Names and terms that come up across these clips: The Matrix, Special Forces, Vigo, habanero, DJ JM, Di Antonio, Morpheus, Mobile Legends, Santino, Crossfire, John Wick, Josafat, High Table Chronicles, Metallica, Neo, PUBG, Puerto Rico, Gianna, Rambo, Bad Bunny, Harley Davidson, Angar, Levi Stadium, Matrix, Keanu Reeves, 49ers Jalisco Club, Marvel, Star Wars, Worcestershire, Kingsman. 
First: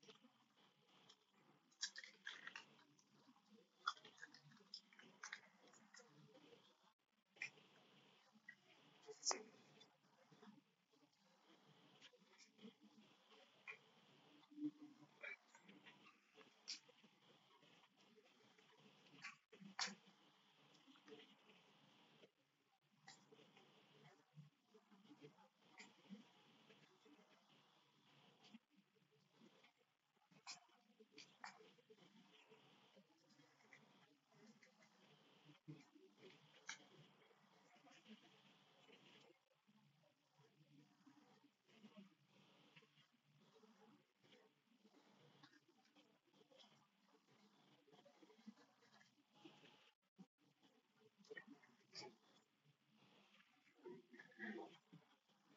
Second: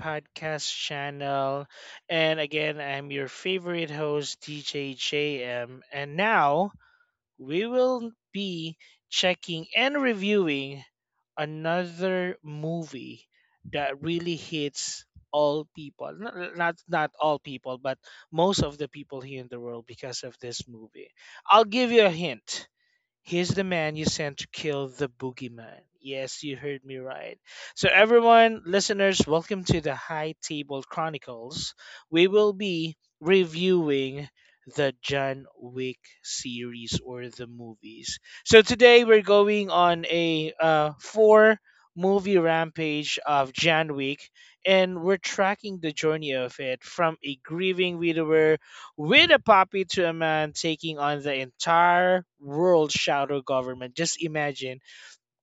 podcast channel. And again, I'm your favorite host, DJ JM. And now we will be checking and reviewing another movie that really hits all people. Not all people, but most of the people here in the world because of this movie. I'll give you a hint. He's the man you sent to kill the boogeyman. Yes, you heard me right. So, everyone, listeners, welcome to the High Table Chronicles. We will be reviewing the John Wick series or the movies. So, today we're going on a four movie rampage of John Wick, and we're tracking the journey of it from a grieving widower with a puppy to a man taking on the entire world shadow government. Just imagine,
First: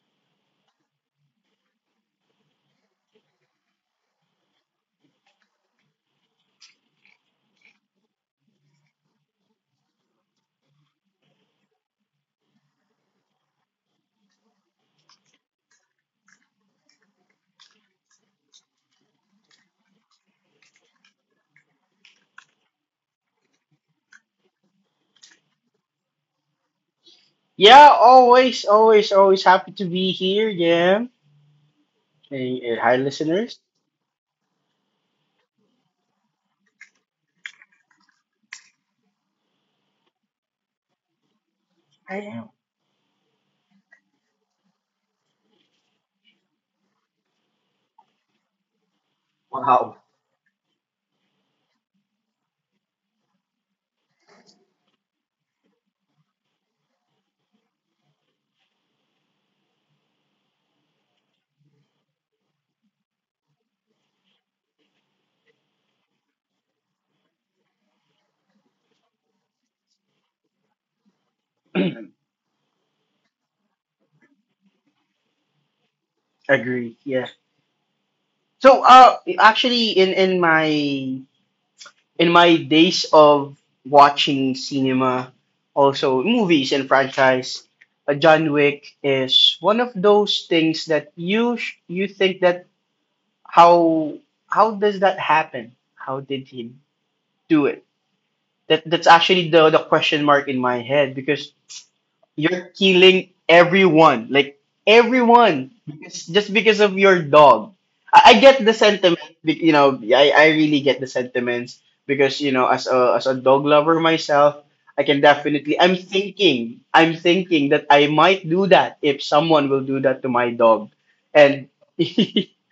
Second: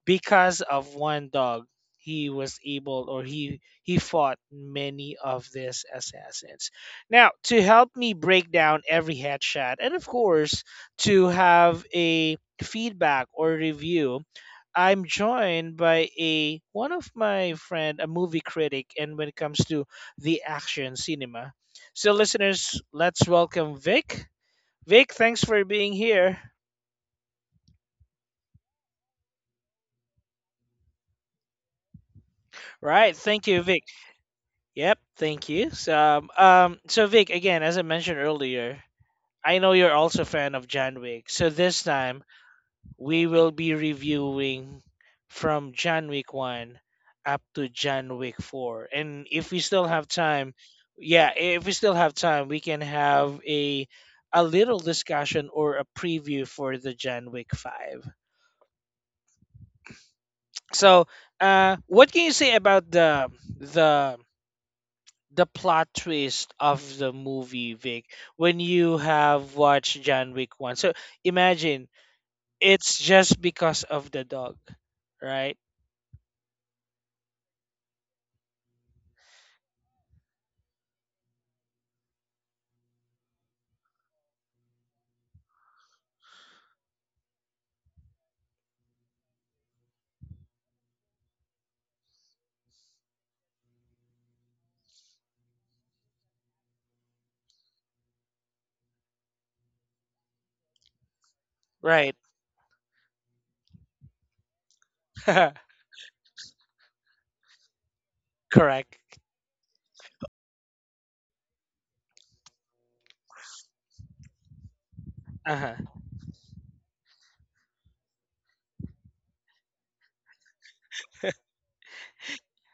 because of one dog he was able or he fought many of these assassins. Now, to help me break down every headshot, and of course to have a feedback or review, I'm joined by a one of my friend, a movie critic, and when it comes to the action cinema. So, listeners, let's welcome Vic. Vic, thanks for being here. Yeah, always, always, always happy to be here. Yeah. Hey, hi, Right, thank listeners. you, Vic. Yep, thank you. So, so Vic, again, as I mentioned earlier, I know you're also a fan of John Wick. So this I time am. we will be reviewing from John Wick 1 up to John Wick 4. And if we still Wow. have time, yeah, if we still have time, we can have a little discussion or a preview for the John Wick 5. So, what can you say about the the plot twist of the movie, Vic, when you have watched John Wick 1? So imagine, it's just because of the dog, right? Agree. Yeah. So, actually, in my in my days of watching cinema, also movies and franchise, John Wick is one of those things that you think that how how does that happen? How did he do it? That's actually the question mark in my head because Right. you're killing everyone, like everyone, because, just because of your dog. I get the Correct. sentiment, I really get the sentiments because you know, as a dog lover myself, I can Uh-huh. definitely. I'm thinking that I might do that if someone will do that to my dog, and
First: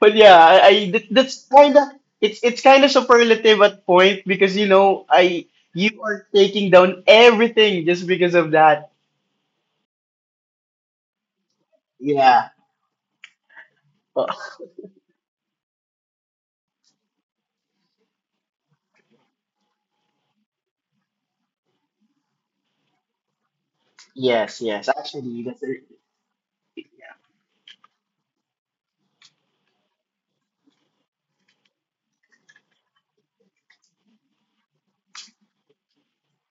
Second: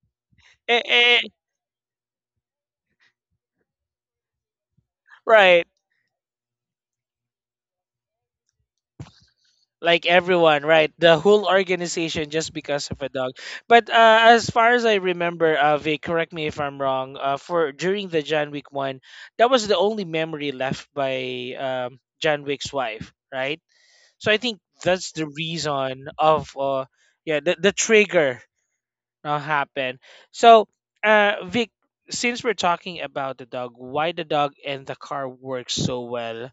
but yeah, Eh, eh, that's kind of it's kind of superlative at point because you know I right. you are taking down everything just because of that. Like everyone, right? The whole organization Yeah. just because of a dog. But as Oh, far as I remember, Vic, correct me if I'm wrong. For during the John Wick one, that was the only memory left by John Wick's wife, right? So I yes, think yes. that's the Actually, reason of yeah, the trigger happened. So, Vic, since we're talking about the dog, why the dog and the car work so well,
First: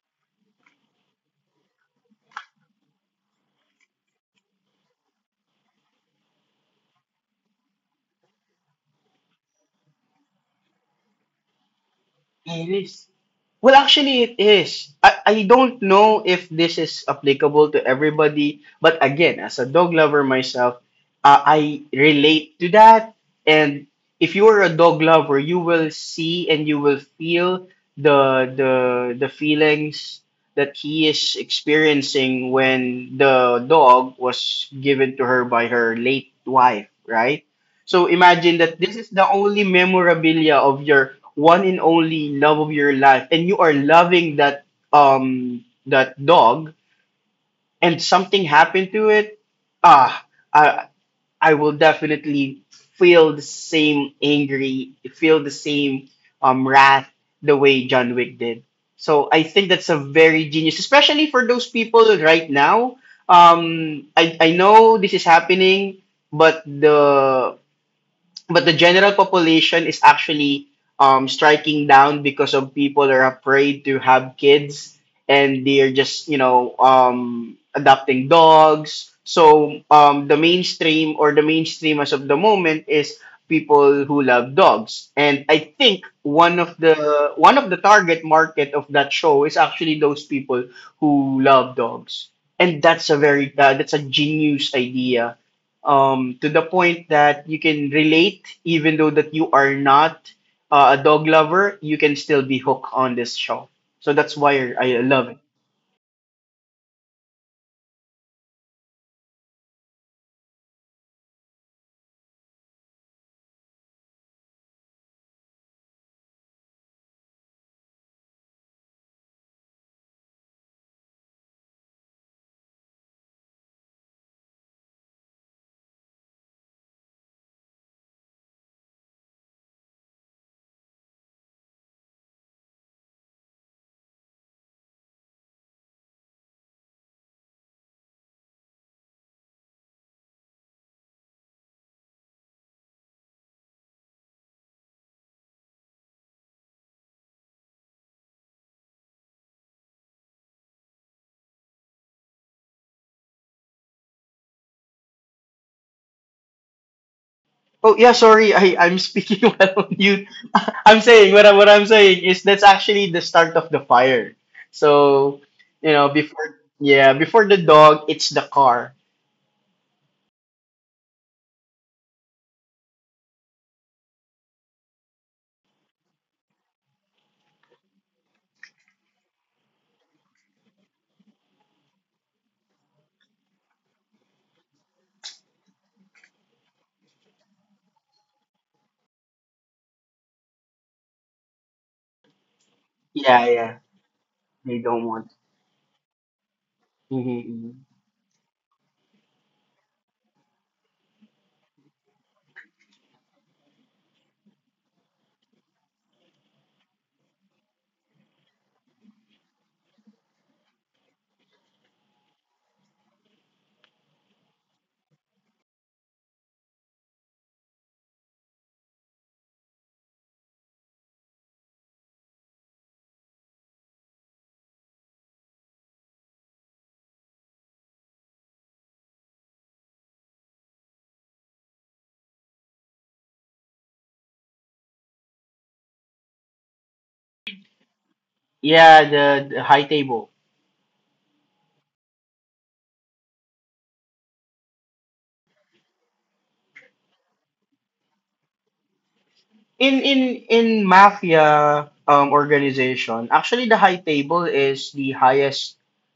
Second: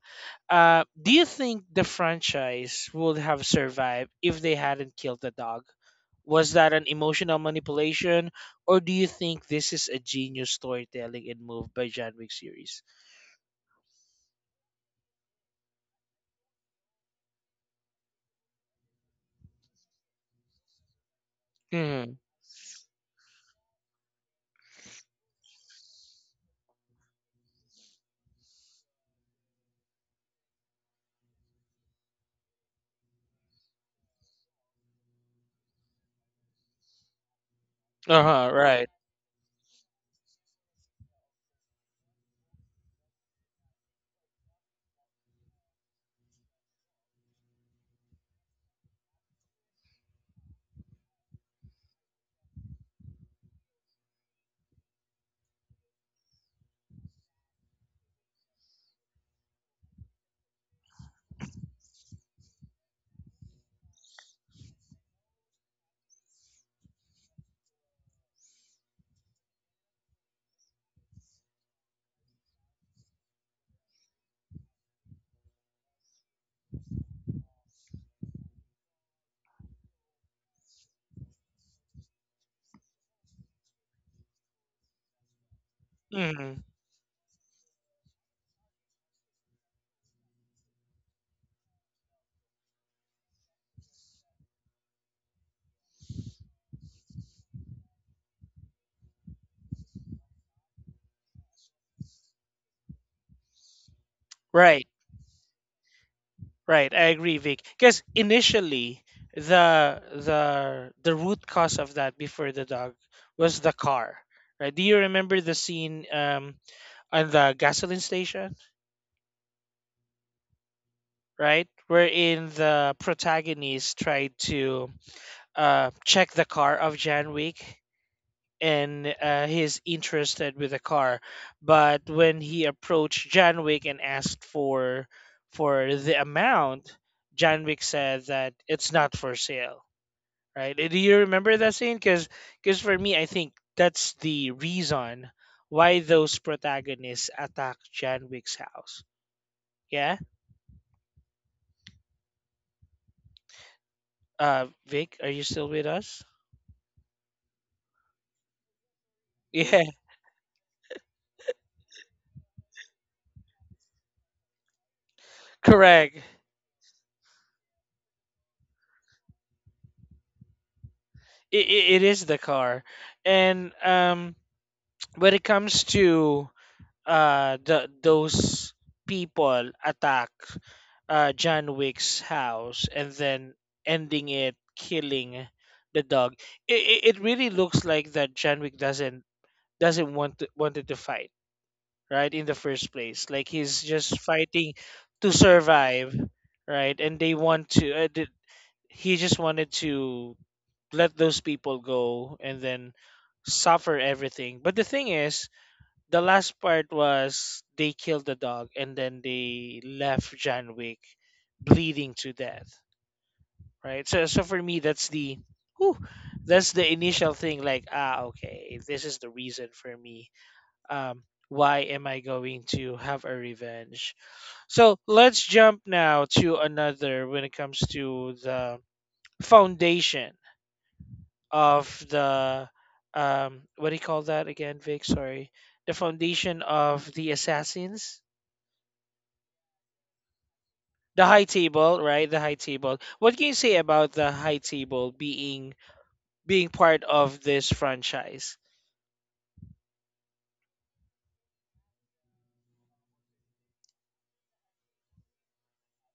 do you think the franchise would have survived if they hadn't killed the dog? Was that an emotional manipulation, or do you think this is a genius storytelling and move by John Wick series? it is. Well, actually, it is. I don't know if this is applicable to everybody, but again, as a dog lover myself, I Mm, relate to that. And if you are a dog lover, you will see and you will feel the the feelings that he is experiencing when the dog was given to her by her late wife, right? So uh huh. imagine that Right. this is the only memorabilia of your one and only love of your life and you are loving that that dog and something happened to it. ah i I will definitely feel the same angry, feel the same wrath the way John Wick did. So I think that's a very genius, especially for those people right now. I know this is happening, but the but the general population is actually, striking down because of people are afraid to have kids, and they're just, you know, adopting dogs. So the mainstream, or the mainstream as of the moment is people who love dogs, and I think Mm, one of the target market of that show is actually those people who love dogs. And that's a very that's a genius idea, to the point that you can relate, even though that you are not a dog lover, you can still be hooked on this show. So that's why right. I love it. Right, I agree, Vic. Because initially, the root cause of that before the dog was the car. Right? Do you remember the scene, on the gasoline station? Right, wherein the protagonist tried to check the car of Jan Wick, and he's interested with the car, but when he approached Jan Wick and asked for the amount, Jan Wick said that it's not for sale, right? Do you remember that scene? Because for me, I think that's the reason why those protagonists attack John Wick's house. Yeah? Vic, are you still with us? Oh yeah, sorry, I'm speaking while Yeah, on mute. I'm saying what I'm saying is that's actually the start of the fire. So you know correct. before, yeah, before the dog, it's the car. It is the car. And when it comes to the those people attack John Wick's house and then ending it killing the dog, it really looks like that John Wick doesn't want to, wanted to fight right in the first place. Yeah, Like, yeah, he's just they fighting don't want. to survive, right? And they Hmm. want to he just wanted to let those people go and then suffer everything. But the thing is, the last part was they killed the dog and then they left John Wick bleeding to death, right? So, so for me, that's the, whew, that's the initial thing. Like, ah, okay, this is the reason for me, um, why am I going to have a revenge? So let's jump now to another, when it comes to the foundation of the, what do you call that again, Vic? Sorry, the foundation of the assassins. Yeah, the high table. The High Table, right? The High Table. What can you say about the High Table being being part of this franchise? in in in mafia organization, actually the high table is the highest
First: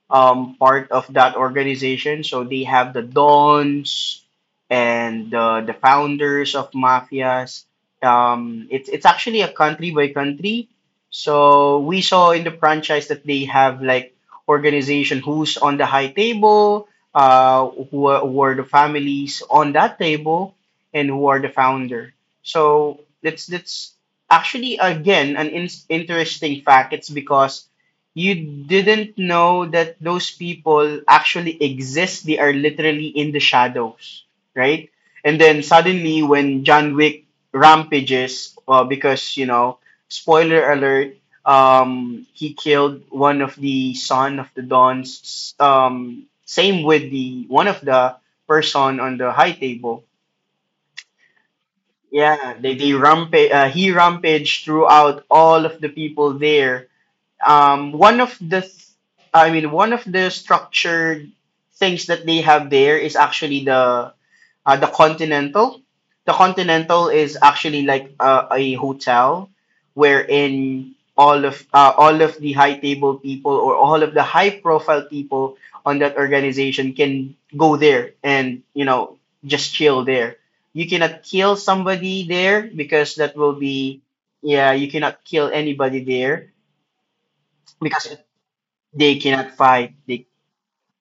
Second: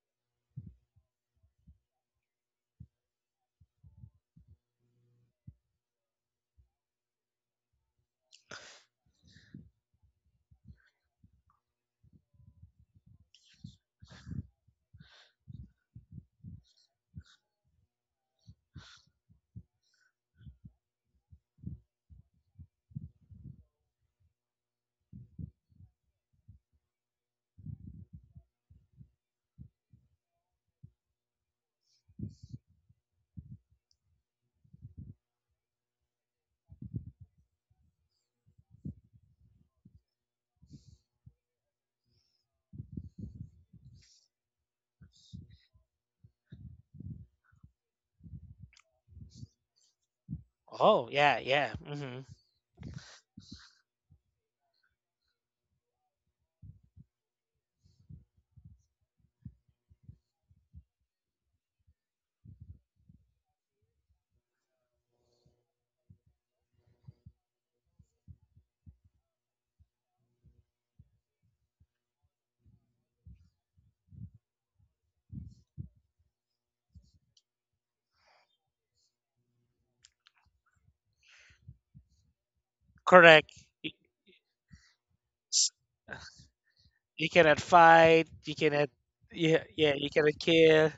part of that organization. So they have the dons and the founders of mafias. It's actually a country by country. So we saw in the franchise that they have like organization who's on the high table, who are the families on that table, and who are the founder. So that's actually, again, an interesting fact. It's because you didn't know that those people actually exist. They are literally in the shadows, right? And then suddenly, when John Wick rampages, because you know, spoiler alert, he killed one of the son of the Dons. Same with the one of the person on the high table. Oh yeah, yeah, hmm, Yeah, they rampage. He rampaged throughout all of the people there. One of the, th- I mean, one of the structured things that they have there is actually the Continental. The Continental is actually like a hotel wherein all of the high table people or all of the high profile people on that organization can go there and, you know, just chill there. You cannot kill somebody there because that correct. will be, yeah. You cannot kill anybody there You cannot because fight. You cannot. they cannot Yeah, fight. yeah. You They cannot kill.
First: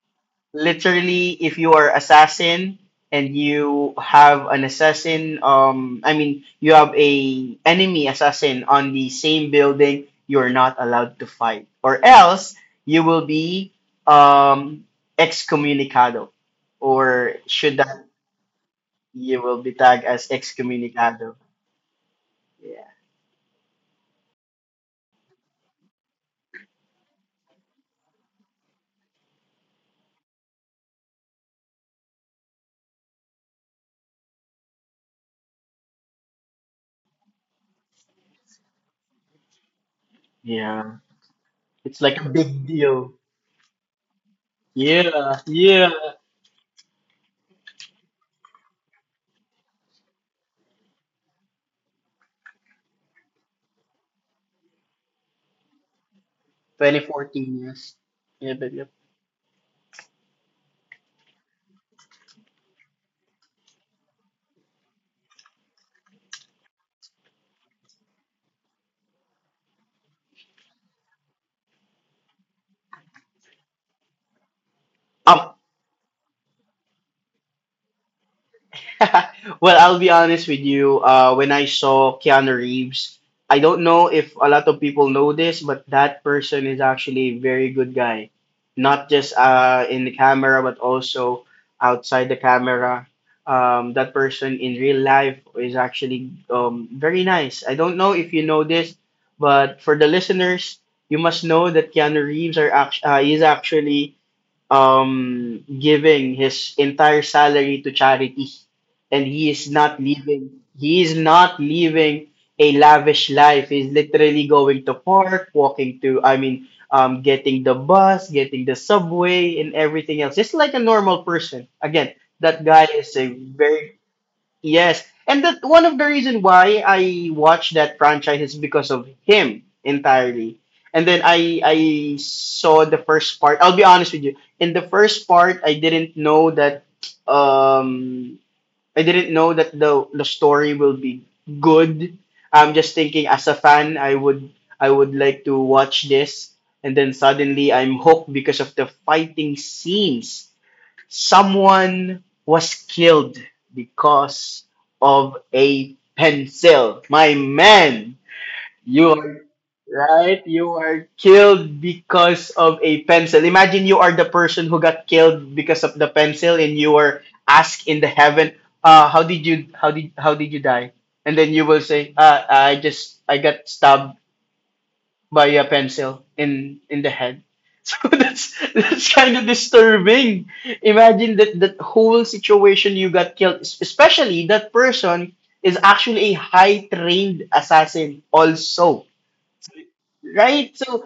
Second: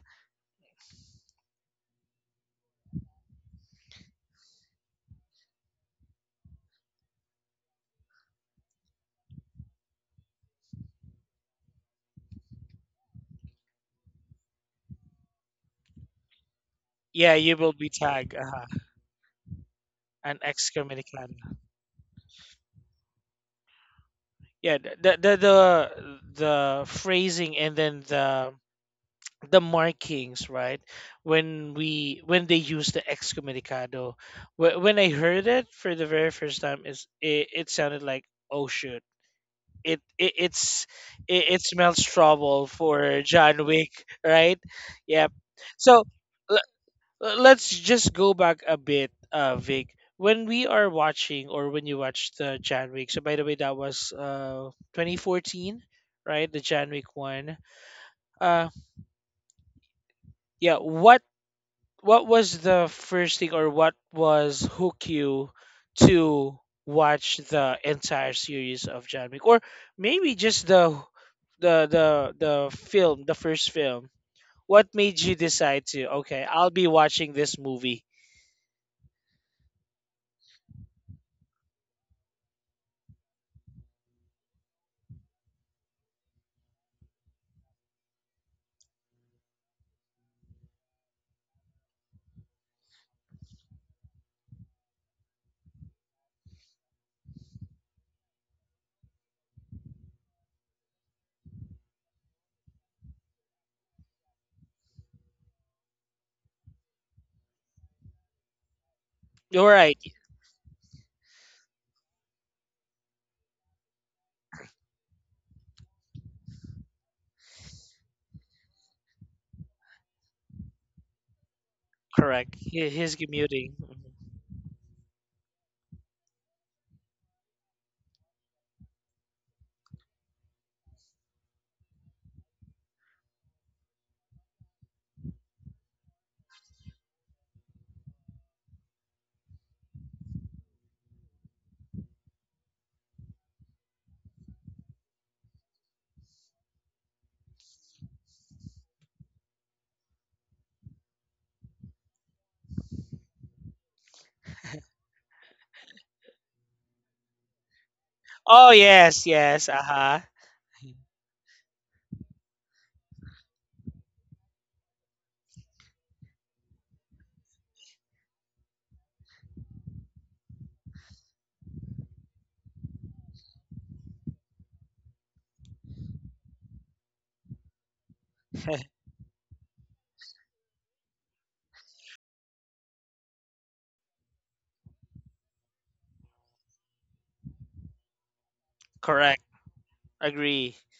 literally, if you are assassin and you have an assassin, I mean, you have a enemy assassin on the same building, you're not allowed to fight, or else you will be um excommunicado, or Yeah, you will should be that, tagged. Uh-huh. you will be tagged as And excommunicado. excommunicado. Yeah, Yeah, the phrasing and then the markings, right? When we when they use the excommunicado, when I heard it for the very first time, is it, it sounded like, oh shoot. It, it yeah, it's it, it it's smells like a big trouble deal. for John Wick, right? Yeah, Yep. yeah. So, let's just go back a bit, Vic. When we are watching, or when you watch the John Wick. So by the way, that was 2014, right? The John Wick 2014, one. yes. Yeah, but Uh, yeah. What was the first thing, or what was hook you to watch the entire series of John Wick, or maybe just the the the the film, the first film? What made you yep. decide to? Okay, I'll be watching this movie. Well, I'll be honest with you. When I saw Keanu Reeves, I don't know if a lot of people know this, but that person is actually a very good guy. Not just, in the camera, but also outside the camera. That person in real life is actually, very nice. I don't know if you know this, but for the listeners, you must know that Keanu Reeves is actually giving his entire salary to charity, and All right. He is not living a lavish life. He's literally going to park, walking to, I mean, getting the bus, getting the subway, and everything else, just like a normal person. Again, Correct. that guy He, is he's a commuting. very... Mhm. Yes, and that one of the reason why I watched that franchise is because of him entirely. And then I saw the first part. I'll be honest with you. In the first part, I didn't know that um I didn't know that the story will be good. I'm just thinking, as a fan, I would like to watch this. And then suddenly I'm hooked because of the fighting scenes. Someone was killed because of a pencil. My man, Oh you yes, are yes. Uh huh. right. You are killed because of a pencil. Imagine you are the person who got killed because of the pencil, and you were asked in the heaven, "How did you? How did? How did you die?" And then you will say, "I just I got stabbed by a pencil in the head." So that's kind of disturbing. Imagine that that whole situation you got killed. Especially that person is actually a high trained assassin also, Correct. right? Agree. So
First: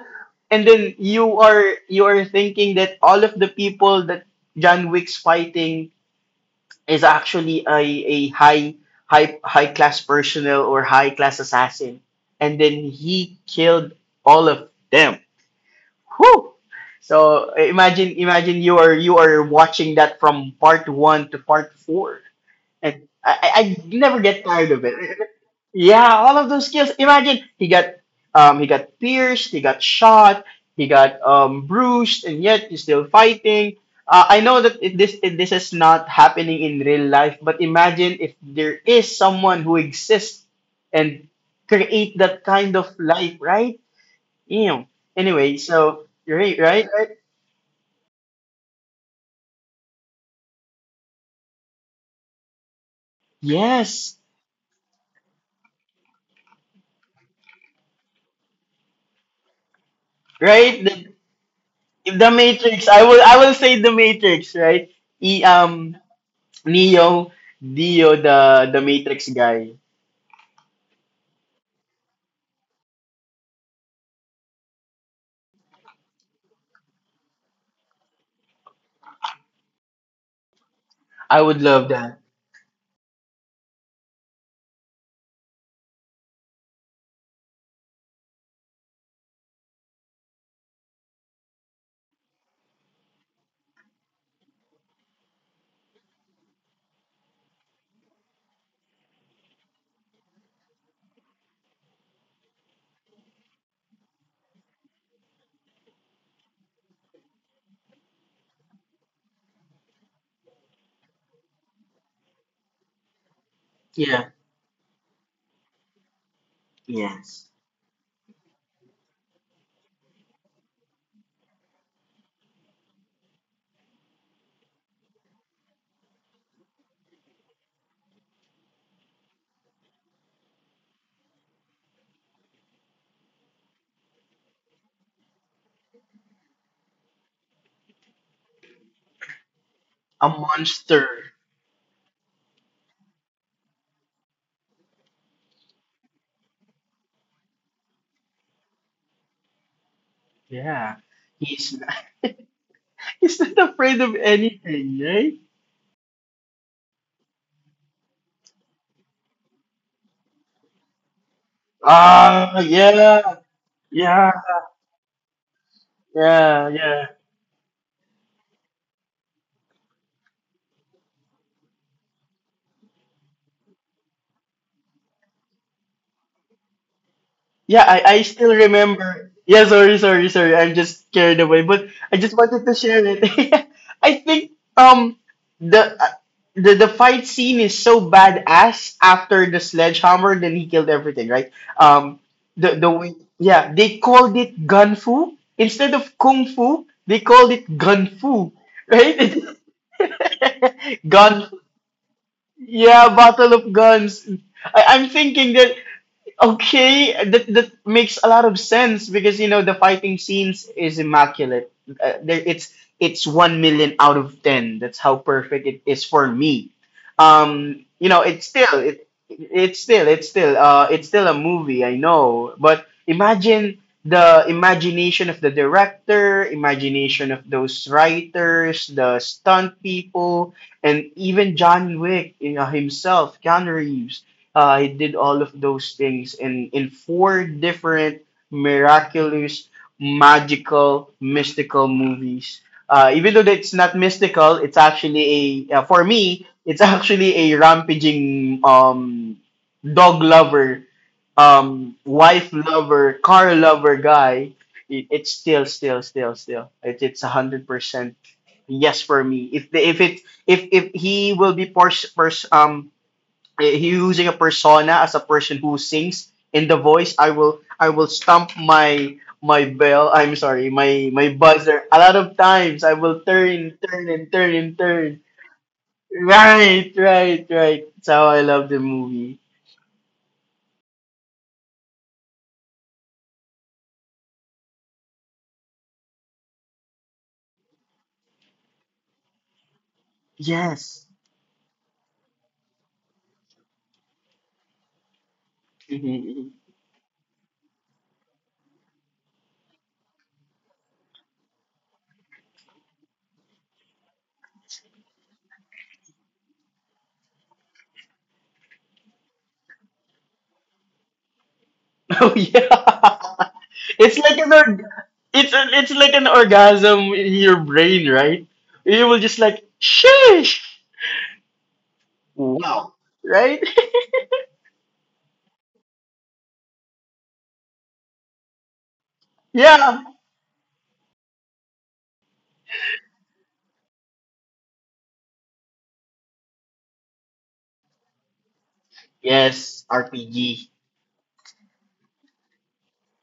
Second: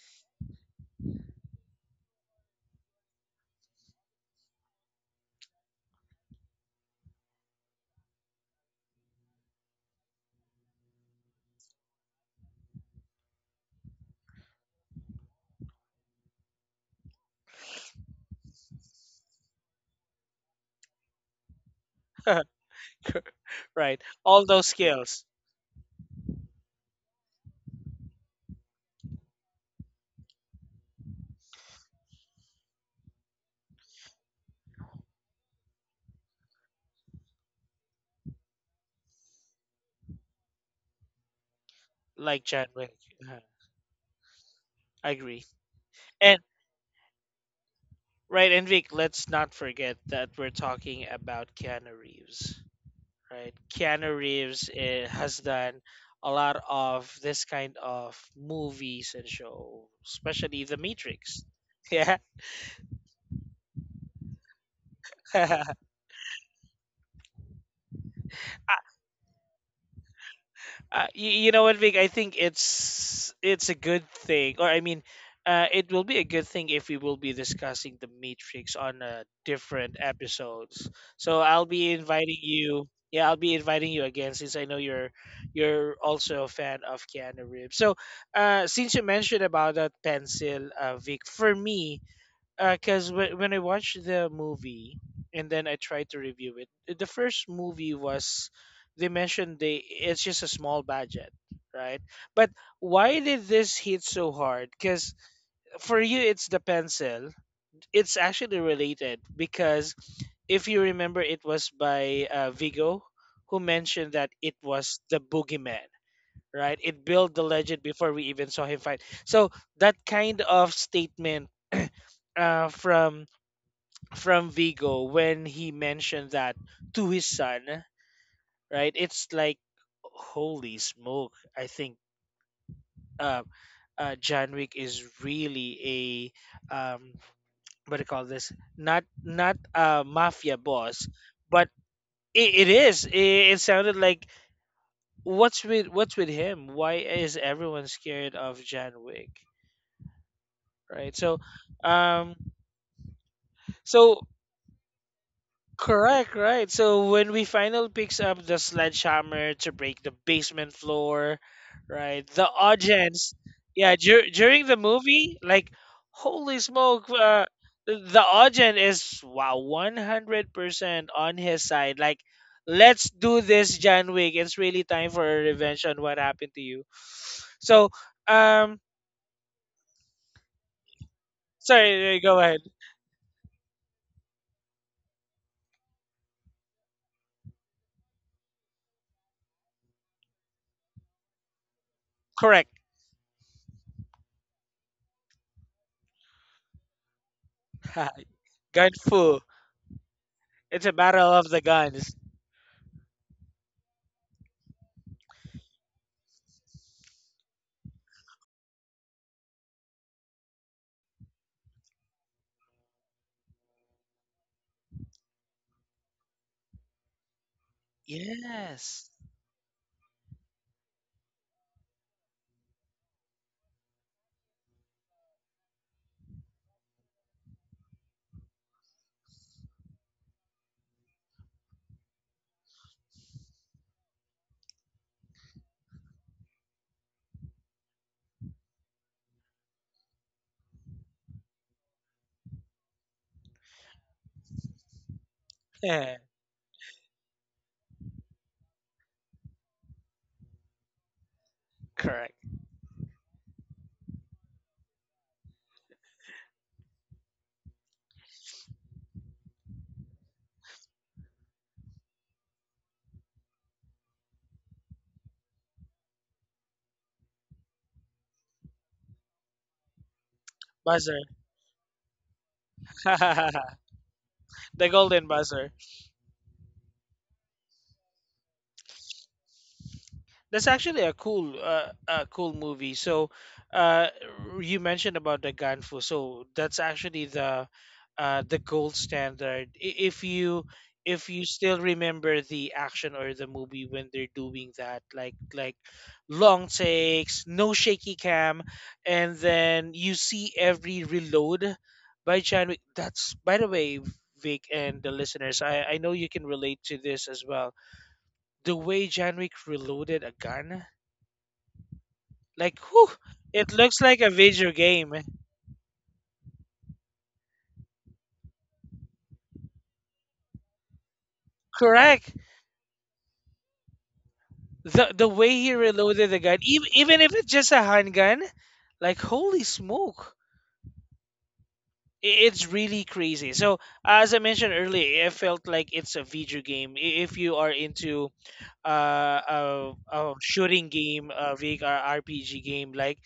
and then you are thinking that all of the people that John Wick's fighting is actually a high high class personnel or high class assassin, and then he killed all of them. Whew. So imagine you are watching that from part one to part four, Cor- and I right. never get All those tired of it. skills, Yeah, all of those skills. Imagine he got pierced, he got shot, he got bruised, and yet he's still fighting. I know that this is not happening in real life, but imagine if there is someone who exists and create like that kind of Chadwick. life, uh right? Ew. I agree. Anyway, so And right, right, right. right, and Vic, let's not forget that we're talking about Keanu Reeves, right? Keanu Yes, Reeves has done a lot of this kind of movies and show, especially The right. Matrix. If the Matrix, I will say the Matrix, right? E, Yeah. um, Neo, Dio, the Matrix guy. You, you know what, Vic? I think it's a good thing, or I mean, it will be a good thing if we will be discussing the Matrix on different episodes. I So would I'll love be that. inviting you. Yeah, I'll be inviting you again since I know you're also a fan of Keanu Reeves. So, since you mentioned about that pencil, Vic, for me, because when I watched the movie and then I tried to review it, the first movie was they mentioned they it's just a small budget, right? But why did this hit so hard? Because for you, it's the pencil. It's actually related because if you remember, it was by Vigo who mentioned that Yeah. it was the boogeyman. Right, it built the Yes. legend before we even saw him fight. So, that kind of statement from Vigo when he mentioned that to his son, right? It's like, holy smoke! I think, uh, John Wick is really a, what do you call this? Not not a A mafia boss, monster. but it is. It sounded like, what's with him? Why is everyone scared of John Wick? Yeah. Right. So, He's not, um, he's not afraid so of anything, right? correct, right. So when we finally picks up the sledgehammer to break the basement floor, right? The Ah, audience, yeah, yeah, yeah, during the movie, like holy yeah, smoke, yeah. The audience is wow, 100% on his side. Like, let's do this, John Wick. It's really time for a revenge on what happened to you. Yeah, So, I still um remember. Yeah, sorry, sorry, sorry. I'm just carried away, but sorry, I just go ahead. wanted to share it. I think the uh, the fight scene is so badass after the sledgehammer, then he killed everything, right? Um, the Correct. Way, yeah, they called it gun fu instead of kung fu. They called it gun fu, Gun right? fu. It's a battle Gun. of the guns. Yeah, battle of guns. I'm thinking that, okay, that makes a lot of sense because you know the fighting scenes is immaculate. It's 1,000,000 out of ten. That's how perfect it is for me. You know, Yes. It's still a movie. I know, but imagine the imagination of the director, imagination of those writers, the stunt people, and even John Wick, you know, himself, Keanu Reeves, he did all of those things in four different miraculous, magical, mystical movies. Even though it's not mystical, it's actually a, for Yeah, me, it's actually a rampaging, dog lover, correct. wife lover, car lover guy. It, it's still. It's 100% yes for me. If he will be using a persona as a person who sings in the voice, I will stamp my bell, I'm sorry, Buzzer. my buzzer a lot of times. I will The turn, turn, and turn, and turn, golden buzzer. right, right, right. That's how I love the movie. That's actually a cool movie. So, uh, you mentioned about the Ganfu. So that's actually the gold standard. Yes. If you still remember the action or the movie when they're doing that, like Mhm. long takes, no shaky cam, and then you see every reload by Chadwick. That's by the way, Vic and the listeners. I know you can relate to this as well. The way Janwick reloaded a gun, Oh like, whew, yeah. it looks like it's a like an video org- game. it's an, it's like an orgasm in your brain, right? You will just like, sheesh, Correct. wow, right. The way he reloaded the gun, even even if it's just a handgun, like holy Yeah. smoke, it's really crazy. So, as I mentioned earlier, it felt like it's a video game. If you are into a Yes, RPG. shooting game, a VR RPG game,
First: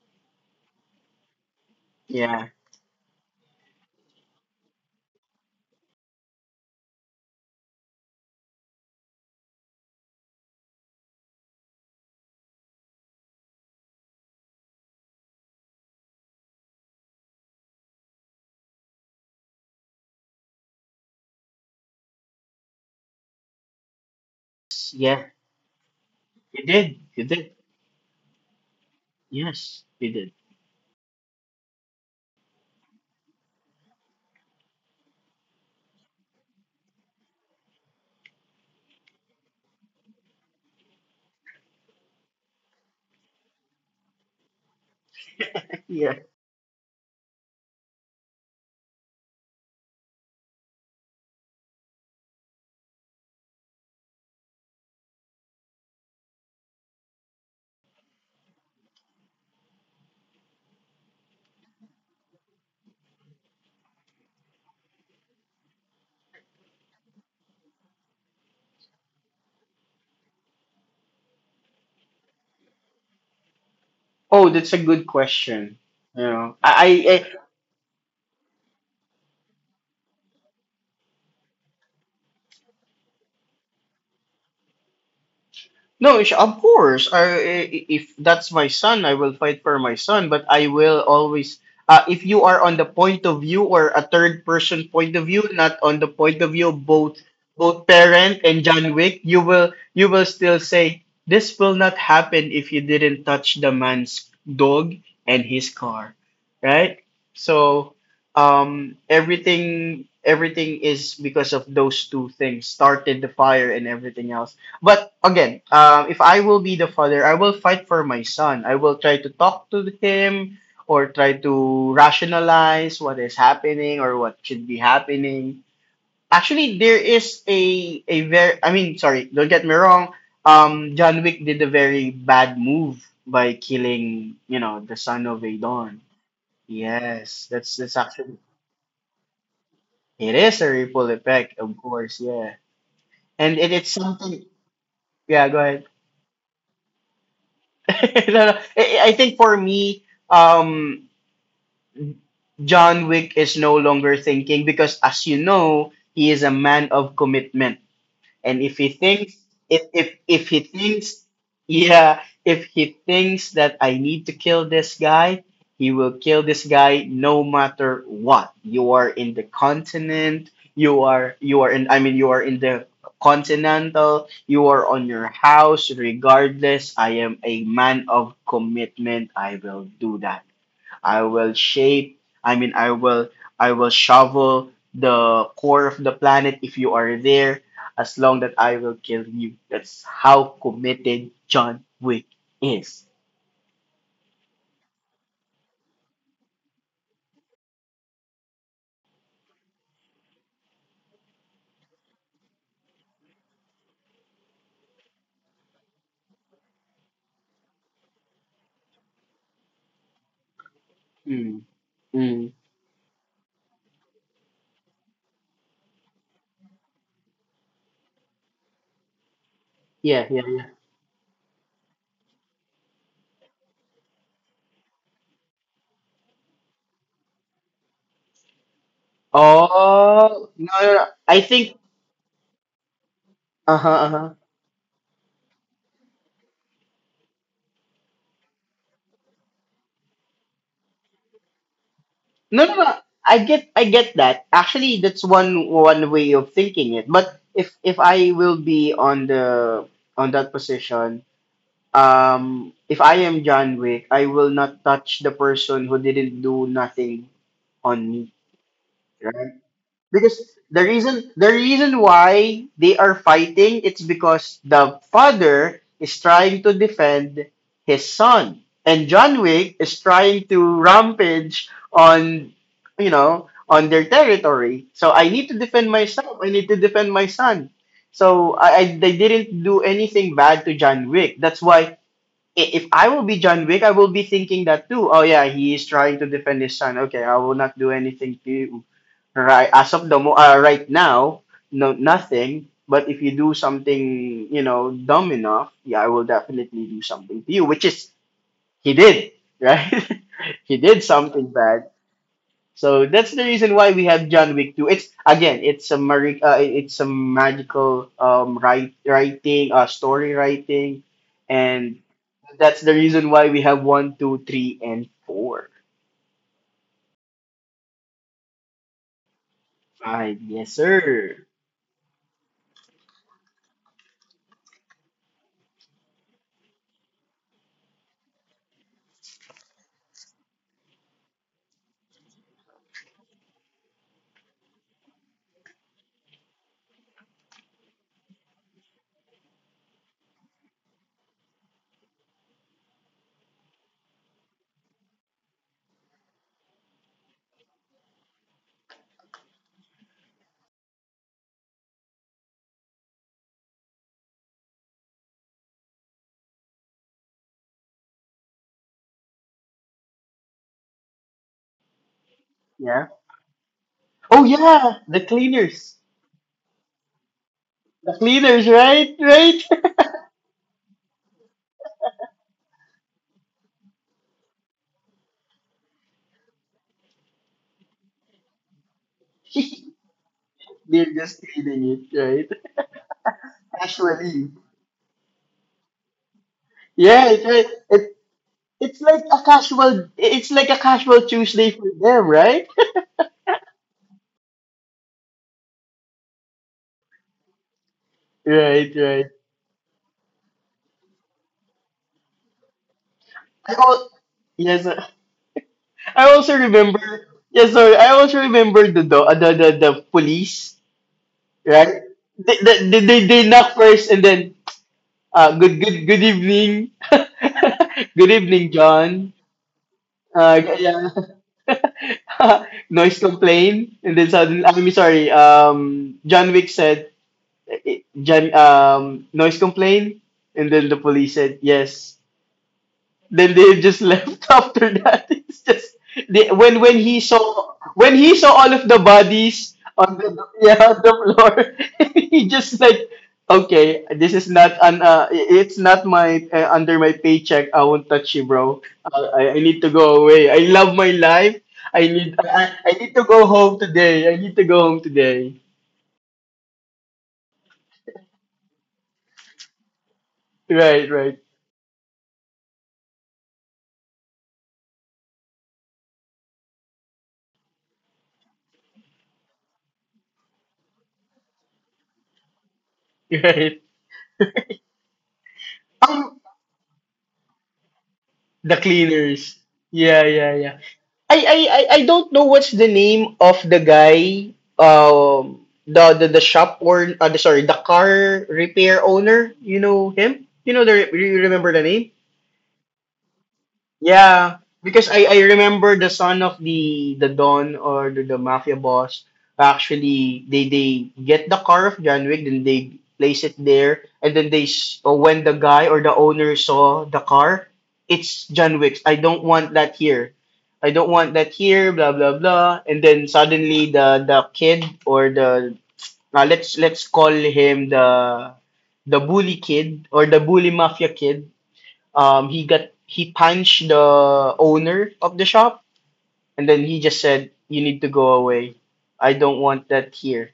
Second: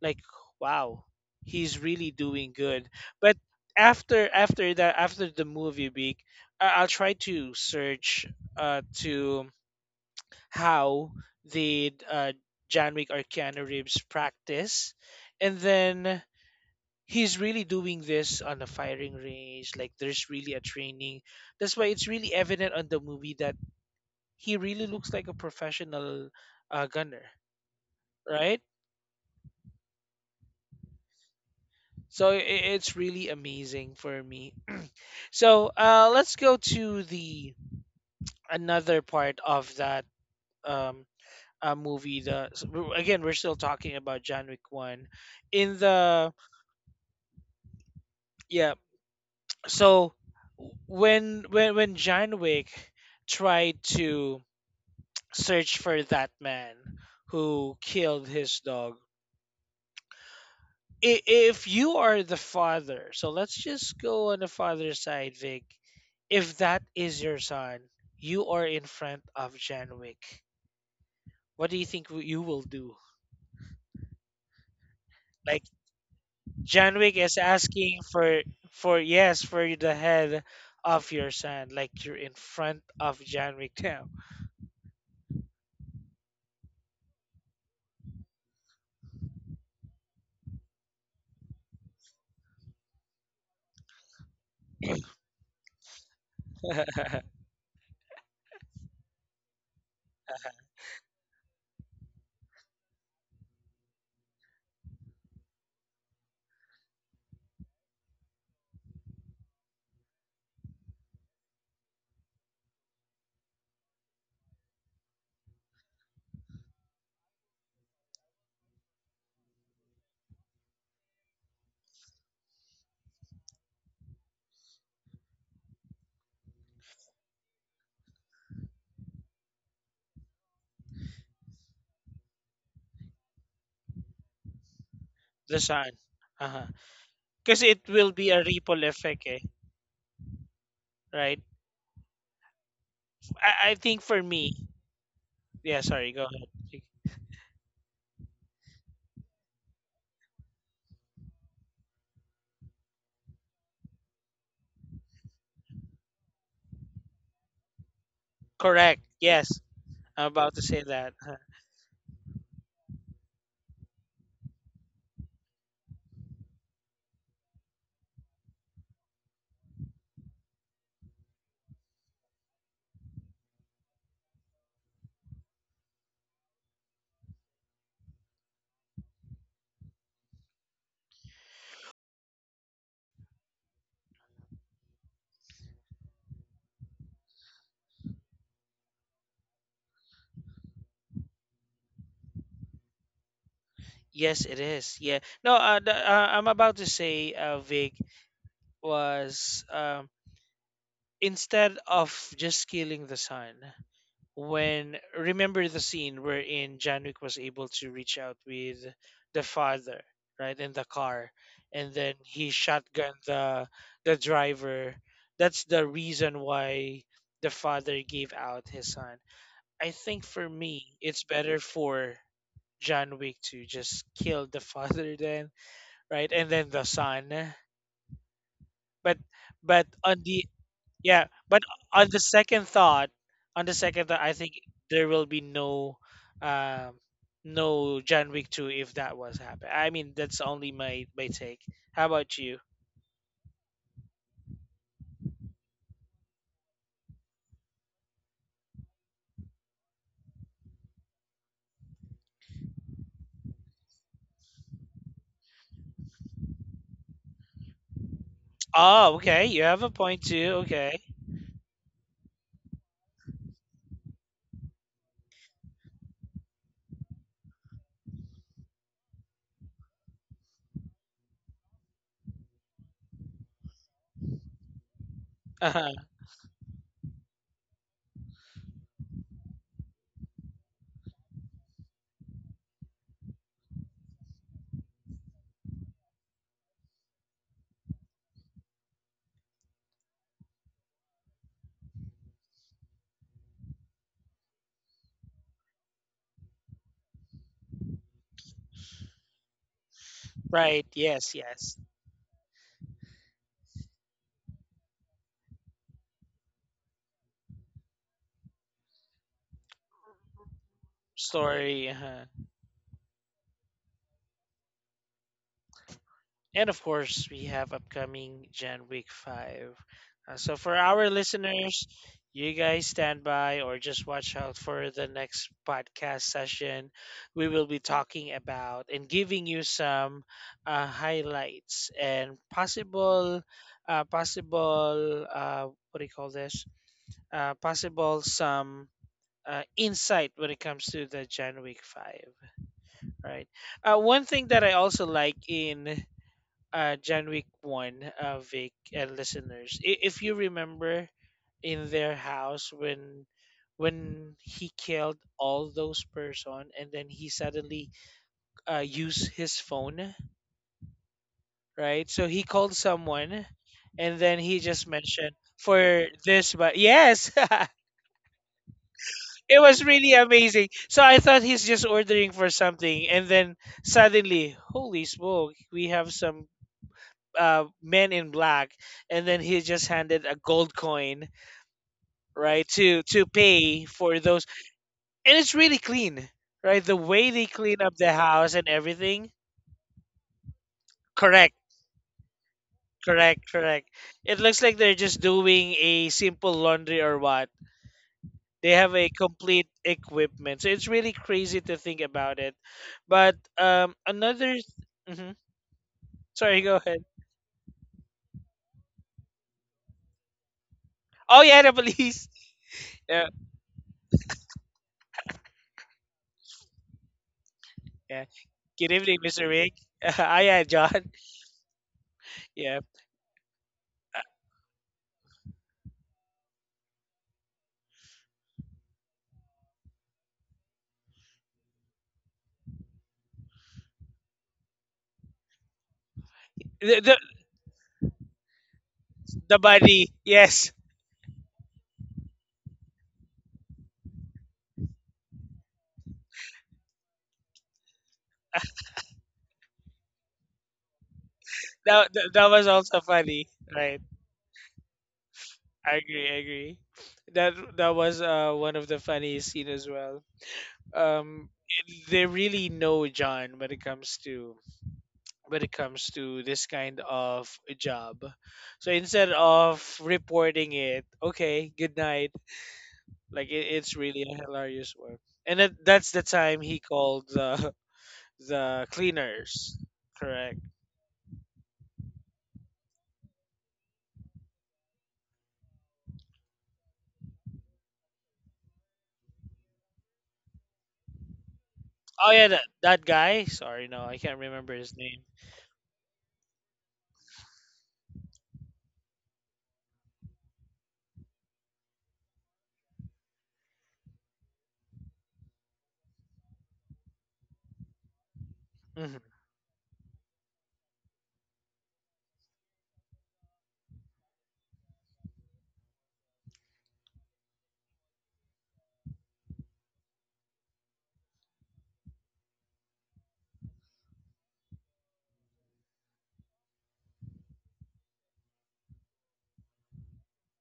like wow, he's really Yeah. doing good. But after after that, after the movie week, I'll try to search to how did Janwick or Keanu Reeves practice. And then he's really doing this on a firing range. Like, there's really a training. That's why it's really evident on the movie that he really looks like Yeah. a professional, You did. gunner, You did. right? Yes, you did. So, it's really amazing for me. So, let's go to the another part of that, um, movie. The so again, we're still talking about John Wick one. In Yeah. the, yeah, so when when John Wick tried to search for that man who killed his dog, if you are the father, so let's just go on the father's side, Vic. If that is your son, you are in front of John Wick. What do you think you will do? Oh, that's a good Like, question. You know, John Wick I is asking for yes, for the head of your son. Like, you're in front of John Wick now. no, of course. If that's my son, I will fight for my son. But I will always, if you are on the point of view or a third person point of view, not on the point of view of both parent and John Wick, you will still say this will not happen if you didn't touch the man's dog and his car, right? So everything is because of those two things started the fire and everything else, but again, if I will be the father, I will fight for my son. I will try to talk to him or try to rationalize what is happening or what should be happening. Actually, there is a very, I mean, sorry, don't get me wrong. John Wick did a very bad move by killing, you know, the son of The son. Adon. Uh-huh. Yes, Because that's it that's will be actually, a ripple effect, eh? it is a ripple Right? effect, of course, yeah. And I, it, I it's think for something. me, Yeah, go yeah, ahead. sorry, go ahead. No, no. I think for me, um, John Wick is no longer thinking because, as you know, he is a man of commitment. And if he Correct. thinks, Yes. if if I'm if about to he say that. thinks, Huh. yeah, if he thinks that I need to kill this guy, he will kill this guy no matter what. You are in the continent, you are in, I mean, you are in the continental, you are on your house, regardless, I am a man of commitment, I will do that. I will shape, I mean, I will shovel the core of the planet if you are there, as long that I will kill you. That's how committed John Wick is. Yes, it is. Yeah. No, I'm about to say, Vic, was instead of just killing the son, when remember the scene wherein Janwick was able to reach out with the father, right, in the car, Mm, and then he mm. shotgun the driver. That's the reason why the father gave out his son. I think Yeah, yeah, for yeah. me, it's better for Janwick to just kill the father then, right, and then the son. But but on the Oh, no, no, no. yeah, I but think, on the second thought, on the uh-huh, second thought, I uh-huh. think there will be um, no John Wick two if that was happen. I mean, that's only my take. How about you? No, no, no. I get that. Actually, that's one way of thinking it. But if I will be on the, on that position, if I am John Wick, I will not touch the person who didn't do nothing on me, Oh, okay, you right? have a point Because too. the Okay, reason the reason why they are fighting it's because the father is trying to defend his son, and John Wick is trying to rampage on, you know, on their territory. So I need to defend uh-huh. myself. I need to defend my son. So I they didn't do anything bad to John Wick. That's why I- if I will be John Wick, I will be thinking that too. Oh yeah, he is trying to defend his son. Okay, I will not do anything to you. Right as of the mo- right now, no nothing. But if you do something, you know, dumb enough, yeah, I will definitely do something to you. Which is he did, right? He Right. did Yes, something yes. bad. So that's the reason why we have John Wick 2. It's again, it's a mari- it's a magical write, writing, story writing, Story. and Uh-huh. that's the reason why we have one, two, three, and 4. And of course, we have upcoming Gen Week 5. Five. So for Yes our sir. listeners, you guys stand by or just watch out for the next podcast session. We will be talking about and giving you some highlights and possible, possible, what do you call this? Possible some insight when it comes to the Gen Week 5, right? One thing that I also like in Jan Week 1, Vic and listeners, I- if you remember in their house when he killed all those person and then he suddenly used his phone, right? So he called Yeah. someone and then Oh he just yeah, the mentioned for cleaners. this, but yes, The cleaners, right? it Right? was really amazing. So I thought he's just ordering for something and then suddenly, holy smoke, we have some men in black, and then he just handed a gold They're coin, just cleaning it, right? right, to pay for those. Casually. And it's really clean, right? The way Yeah, they it's right. clean up the It, house and it's everything. like a casual, it's like a casual Correct, Tuesday for them, right? correct, correct. It looks like they're just doing a simple laundry or what. They have Right, a right. complete equipment, so it's really crazy to think about it. But I al- another. yes, sir. Hmm. I Sorry, also go ahead. remember. Yes, sorry, I also remember the do- the police, Oh yeah, the right? police. They, they, Yeah, they, they knock first, and then uh, good good evening, yeah. good evening, Good evening, John. Mr. Rick. Ah, yeah, John. Yeah. Yeah. Noise complaint, and then suddenly I'm sorry. John Wick said, eh, John, noise complaint, and then the police said yes. Then they just left after that. It's just they, when the when the, he saw when he saw all of the the bodies bunny. on the, Yes, yeah, on the floor, he just like, okay, this is not an it's not my under my paycheck. I won't touch you, bro. I, I need to go away. I love my life. that, I that need that I, was I also I need to funny. go home Right, today. I need to go home today. I agree. I agree. That that was one of the funniest scene as well. Right, right, It- they really know John when it comes to when it comes to this kind of job. So instead of reporting it, okay, good night. Like it, right. it's really a hilarious work. And that's the Um, time he called the the the cleaners. cleaners. Yeah, yeah, Correct. yeah. I don't know what's the name of the guy, um, the shop or the, sorry the car repair owner. You know him? You know the re- you remember the name? Oh yeah, that guy. Sorry, no, I can't Yeah, remember his because name. I remember the son of the Don or the mafia boss. Actually they get the car of John Wick, then they place it there, and then they s- when the guy or the owner saw the car, it's John Wick's, Hmm. I don't want that here, I don't want that here, blah blah blah. And then suddenly the kid or the, let's call him the bully kid or the bully mafia kid, he got he punched the owner of the shop, and then he just said, "You need to go away. I don't want that here."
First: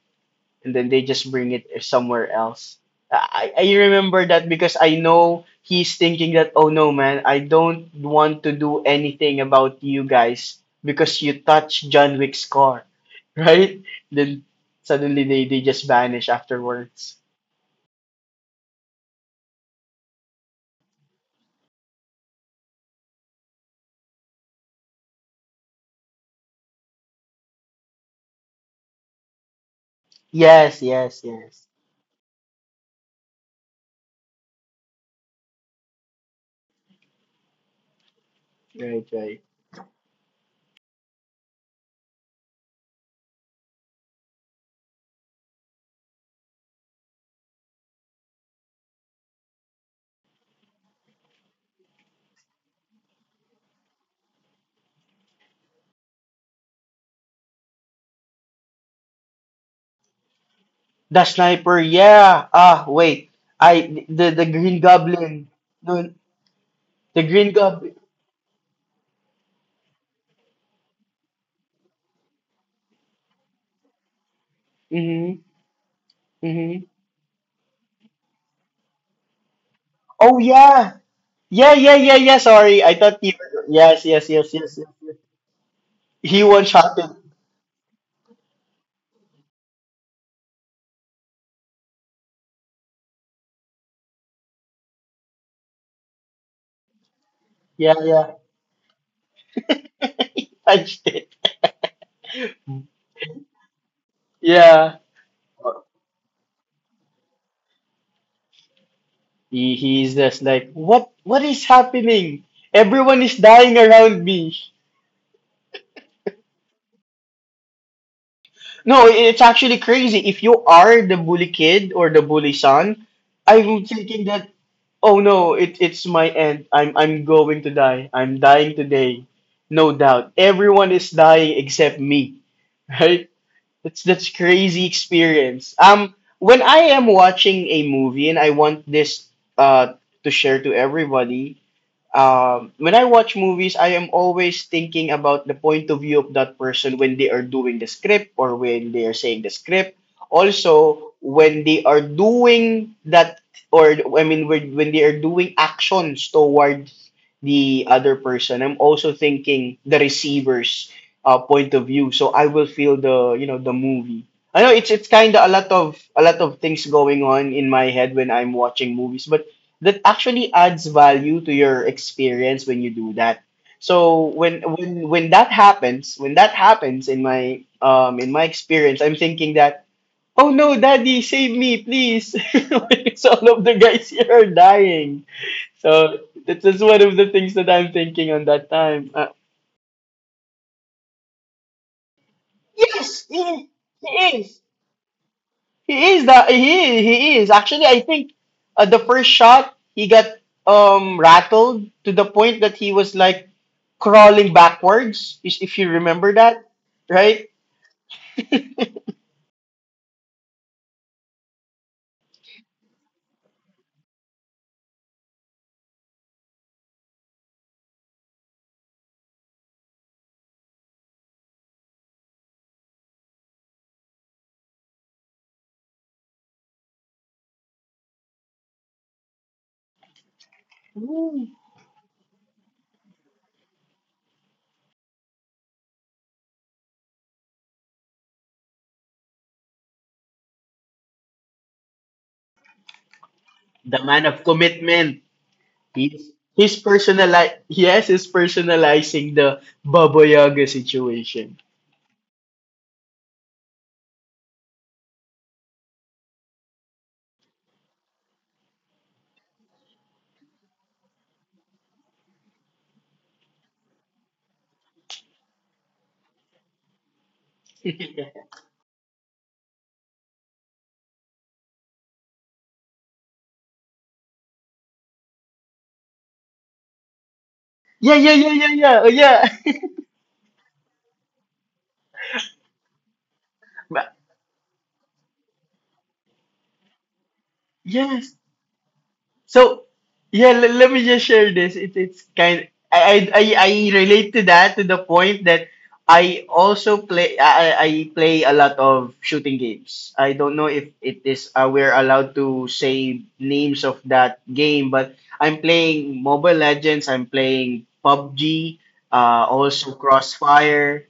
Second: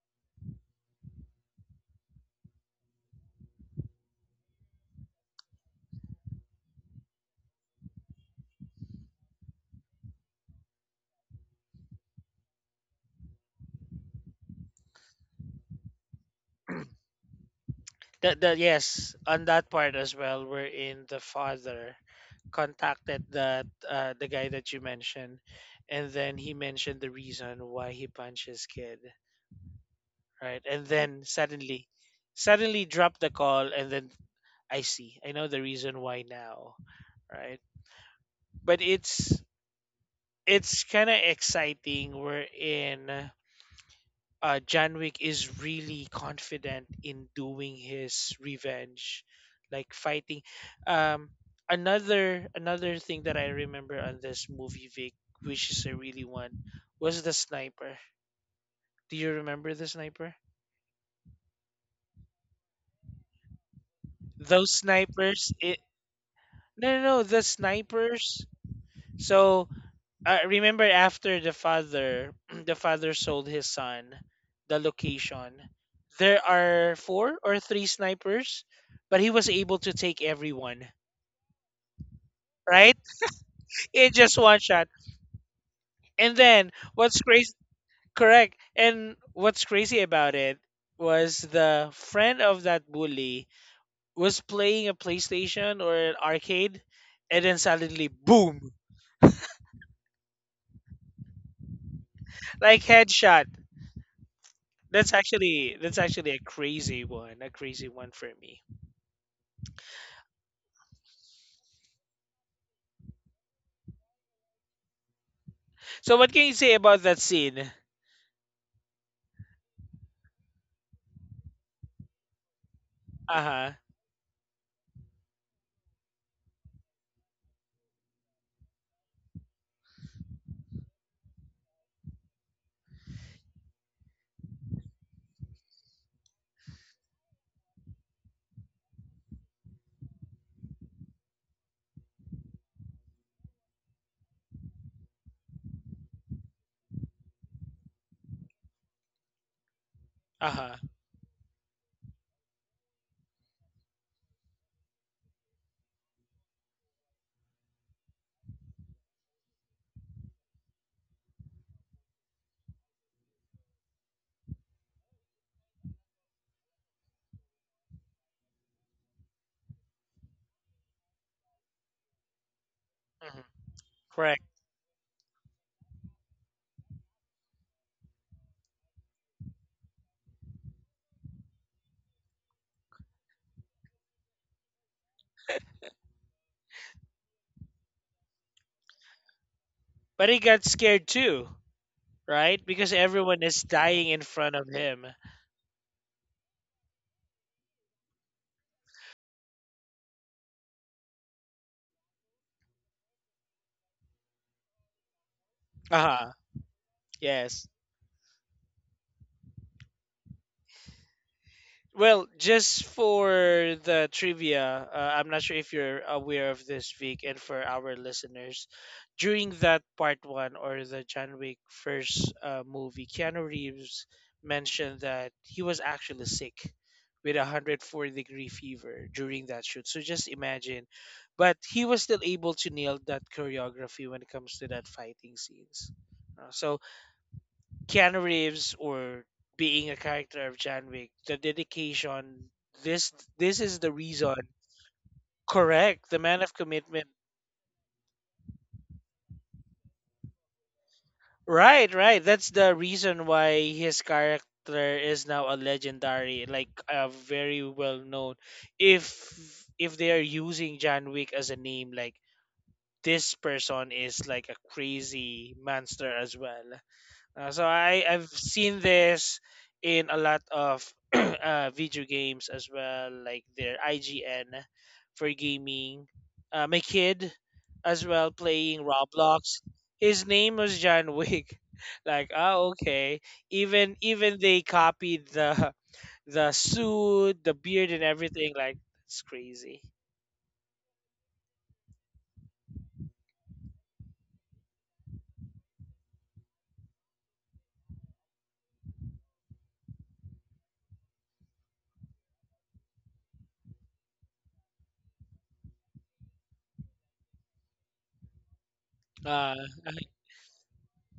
And then they just bring it somewhere else. I remember that because I know he's thinking that, "Oh no, man, I don't want to do anything about you guys because you touched John Wick's car, right?" Then suddenly they just vanish afterwards. That yes, on that part as well, wherein the father contacted that the guy that you mentioned, and then he mentioned the reason why he punched his kid, right? Yes, And yes, then yes. suddenly, suddenly dropped the call, and then I see, I know the reason why now, right? But Right, it's right. it's kind of exciting. We're in. Uh, Janwick is really confident in doing his revenge, like fighting. Um, another thing that I remember on this movie, Vic, which is a really one, was the sniper. Do you remember the sniper? The sniper, yeah. Ah, wait. I the Those Green Goblin. snipers, it No, no no the no the Green Goblin. snipers. So remember after the father the father sold his son the Mhm. location there Mhm. are four or three snipers but he was able to take Oh everyone yeah. Yeah, yeah, yeah, yeah. Sorry, I right thought you. Yes, in yes, just yes, one yes, yes, shot yes. and He one then shot it. what's crazy correct and what's crazy about it was the friend of that bully was playing a playstation or an arcade and then Yeah, suddenly yeah. boom He punched it. like headshot Yeah. That's actually a crazy one for me. He he's just like, what is happening? Everyone is dying around me. So what can you say about that scene? No, it's actually crazy. If you are the bully kid or the bully son, Uh-huh. I'm thinking that, oh no, it, it's my end. I'm going to die. I'm dying today. No doubt. Everyone is dying except me. Right? That's crazy experience. When I am watching a movie and I want this uh to share to everybody, when I watch movies, I am always thinking about the point of view of that person when they are doing the script or when they are saying the script. Uh-huh. Also, when they are doing that, or I mean, when they are doing actions towards the other person, I'm also thinking the receiver's point of view. So I will feel the you know the movie. I know it's kind of a lot of things going on in my head when I'm watching movies, but that actually adds value to your experience when you do Mhm. that. So Correct. when when that happens, when that happens in my experience, I'm thinking that, oh no, daddy, save me, please. Because all of the guys here are dying. So that's just one of the things that I'm thinking on that time. But he got scared too, right? Because Yes, everyone is dying he in front of is. him. He is that he is actually. I think the first shot he got rattled to the point that he was like crawling backwards, is if you Uh-huh. remember that, right? Yes. Well, just for the trivia, I'm not sure if you're aware of this, Vic, and for our listeners, during that part one or the John Wick first movie, Keanu Reeves mentioned that he was actually sick with a 104-degree fever during that shoot. So just imagine. The But he was still able to nail that choreography when it comes to that fighting scenes. So Keanu Reeves or being a character of John Wick, the dedication, this this is the man reason. of commitment. Correct, the He's man of he's commitment. personali yes, he's personalizing the Baboyaga situation. Right, right. That's the reason why his character is now a legendary, like a very well known. If if they are using John Wick as a name, like this person is like a crazy monster as well. So I I've Yeah, seen this in a lot of video games as well, like their IGN for gaming. My kid as yeah, well yeah, yeah, playing yeah, oh, yeah. Roblox. His name was John Wick. Like oh okay. Even Ma- even they copied the the suit, the beard, and yes. everything. Like it's crazy. So yeah, l- let me just share this. It, it's kind. I, I relate to that to the point that I also play. I I play a lot of shooting games. I don't know if it is we're allowed to say names of that game, but I'm playing Mobile Legends. I'm playing PUBG. Uh, Also Crossfire.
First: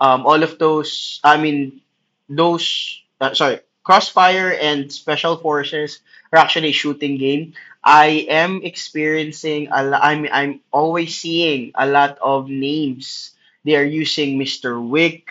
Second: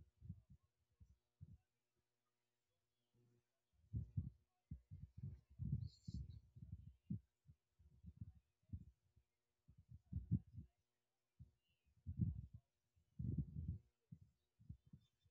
All of those, I mean, those, sorry, Crossfire and Special Forces are actually a shooting game. I am experiencing a lot, I'm always seeing a lot of names. They are using Mr. Wick,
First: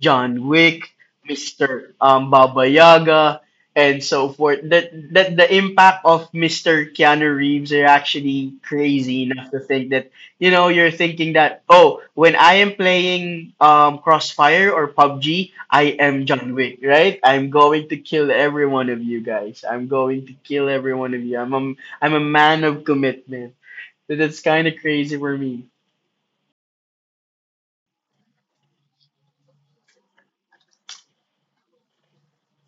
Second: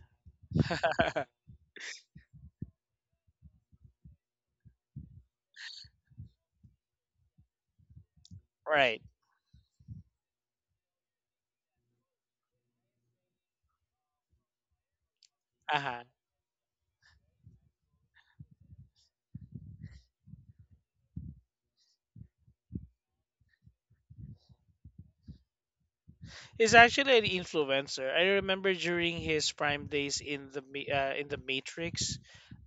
John Wick, Mr. Baba Yaga, and so forth. That that the impact of Mr. Keanu Reeves are actually right. crazy enough to think that, you know, you're thinking that, oh, when I am playing Crossfire or PUBG, I Uh-huh. am John Wick, right? I'm going to kill every one of you guys. I'm going to kill every one of you. I'm a man of commitment, so that's kind of crazy for me. He's actually an influencer. I remember during his prime days in the Ma- in the Matrix,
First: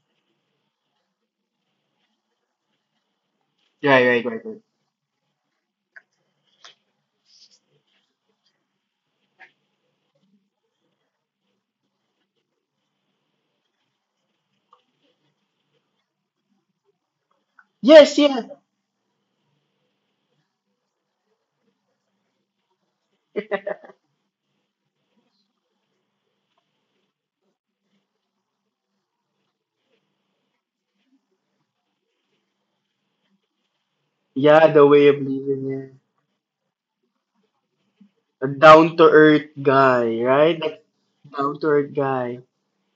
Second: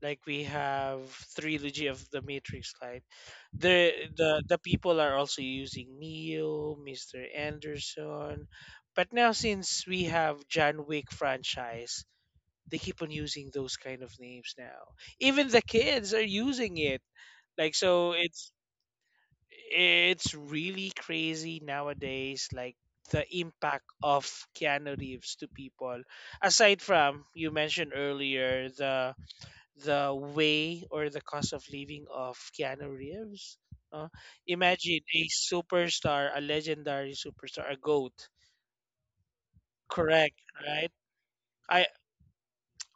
like we have trilogy of the Matrix, right? The Right right right the right. people are also using Neo, Mr. Anderson, but now since we have John Wick franchise, they keep on using those kind of names now. Even the kids are using it. Like so, Yes yeah. it's really crazy nowadays like the impact of Keanu Reeves to people aside from you mentioned earlier the way or the cost of living of Keanu Reeves uh, Yeah, the imagine way of a living, yeah. superstar a legendary superstar a goat A down to earth guy, correct right? Like right down to i earth guy.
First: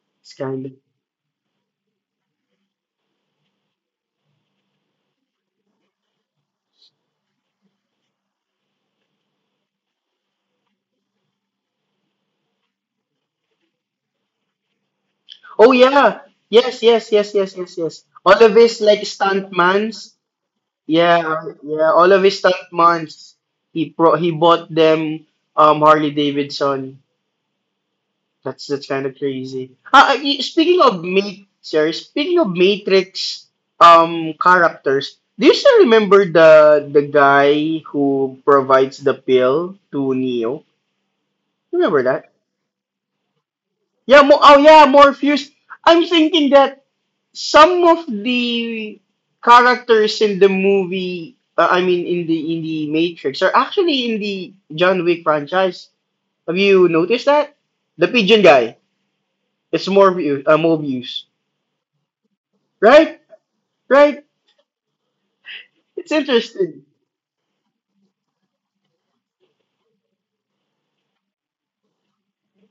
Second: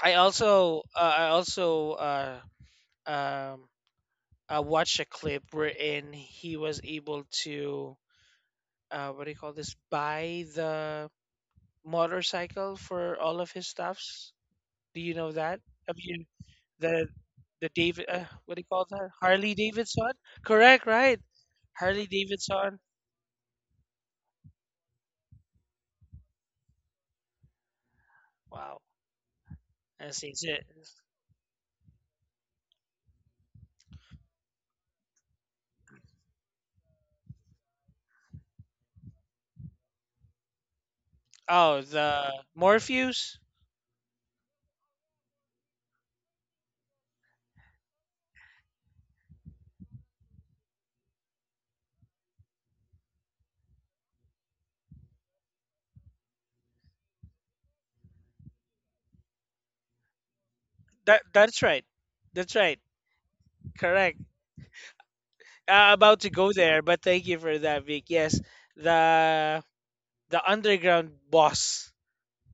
i It's kind of. also uh, i also um I watched a clip wherein he was able to what do you call this? Buy the motorcycle for all of his stuffs. Do you know that? Oh Have yeah, you yes, the yes, yes, yes, yes, the yes. David? All of What do you his call like that? Harley stuntmans. Davidson. Correct, right? Yeah, yeah. Harley All of his Davidson. stuntmans. He pro he bought them Harley Davidson. That's Wow, kind of crazy. Ah, ah, that's y- it. speaking of Ma- sorry, speaking of Matrix characters, do you still remember the guy who provides the pill to Neo? Oh, Remember that? the Morpheus. Yeah, mo oh yeah, Morpheus. I'm thinking that some of the characters in the movie, I mean in the Matrix, are actually in the John Wick franchise. Have you noticed that? The pigeon guy. It's Morpheus, Mobius. That that's right. That's right. Right, right. Correct. It's About to go interesting. there, but thank you for that, Vic. Yes, the the underground boss.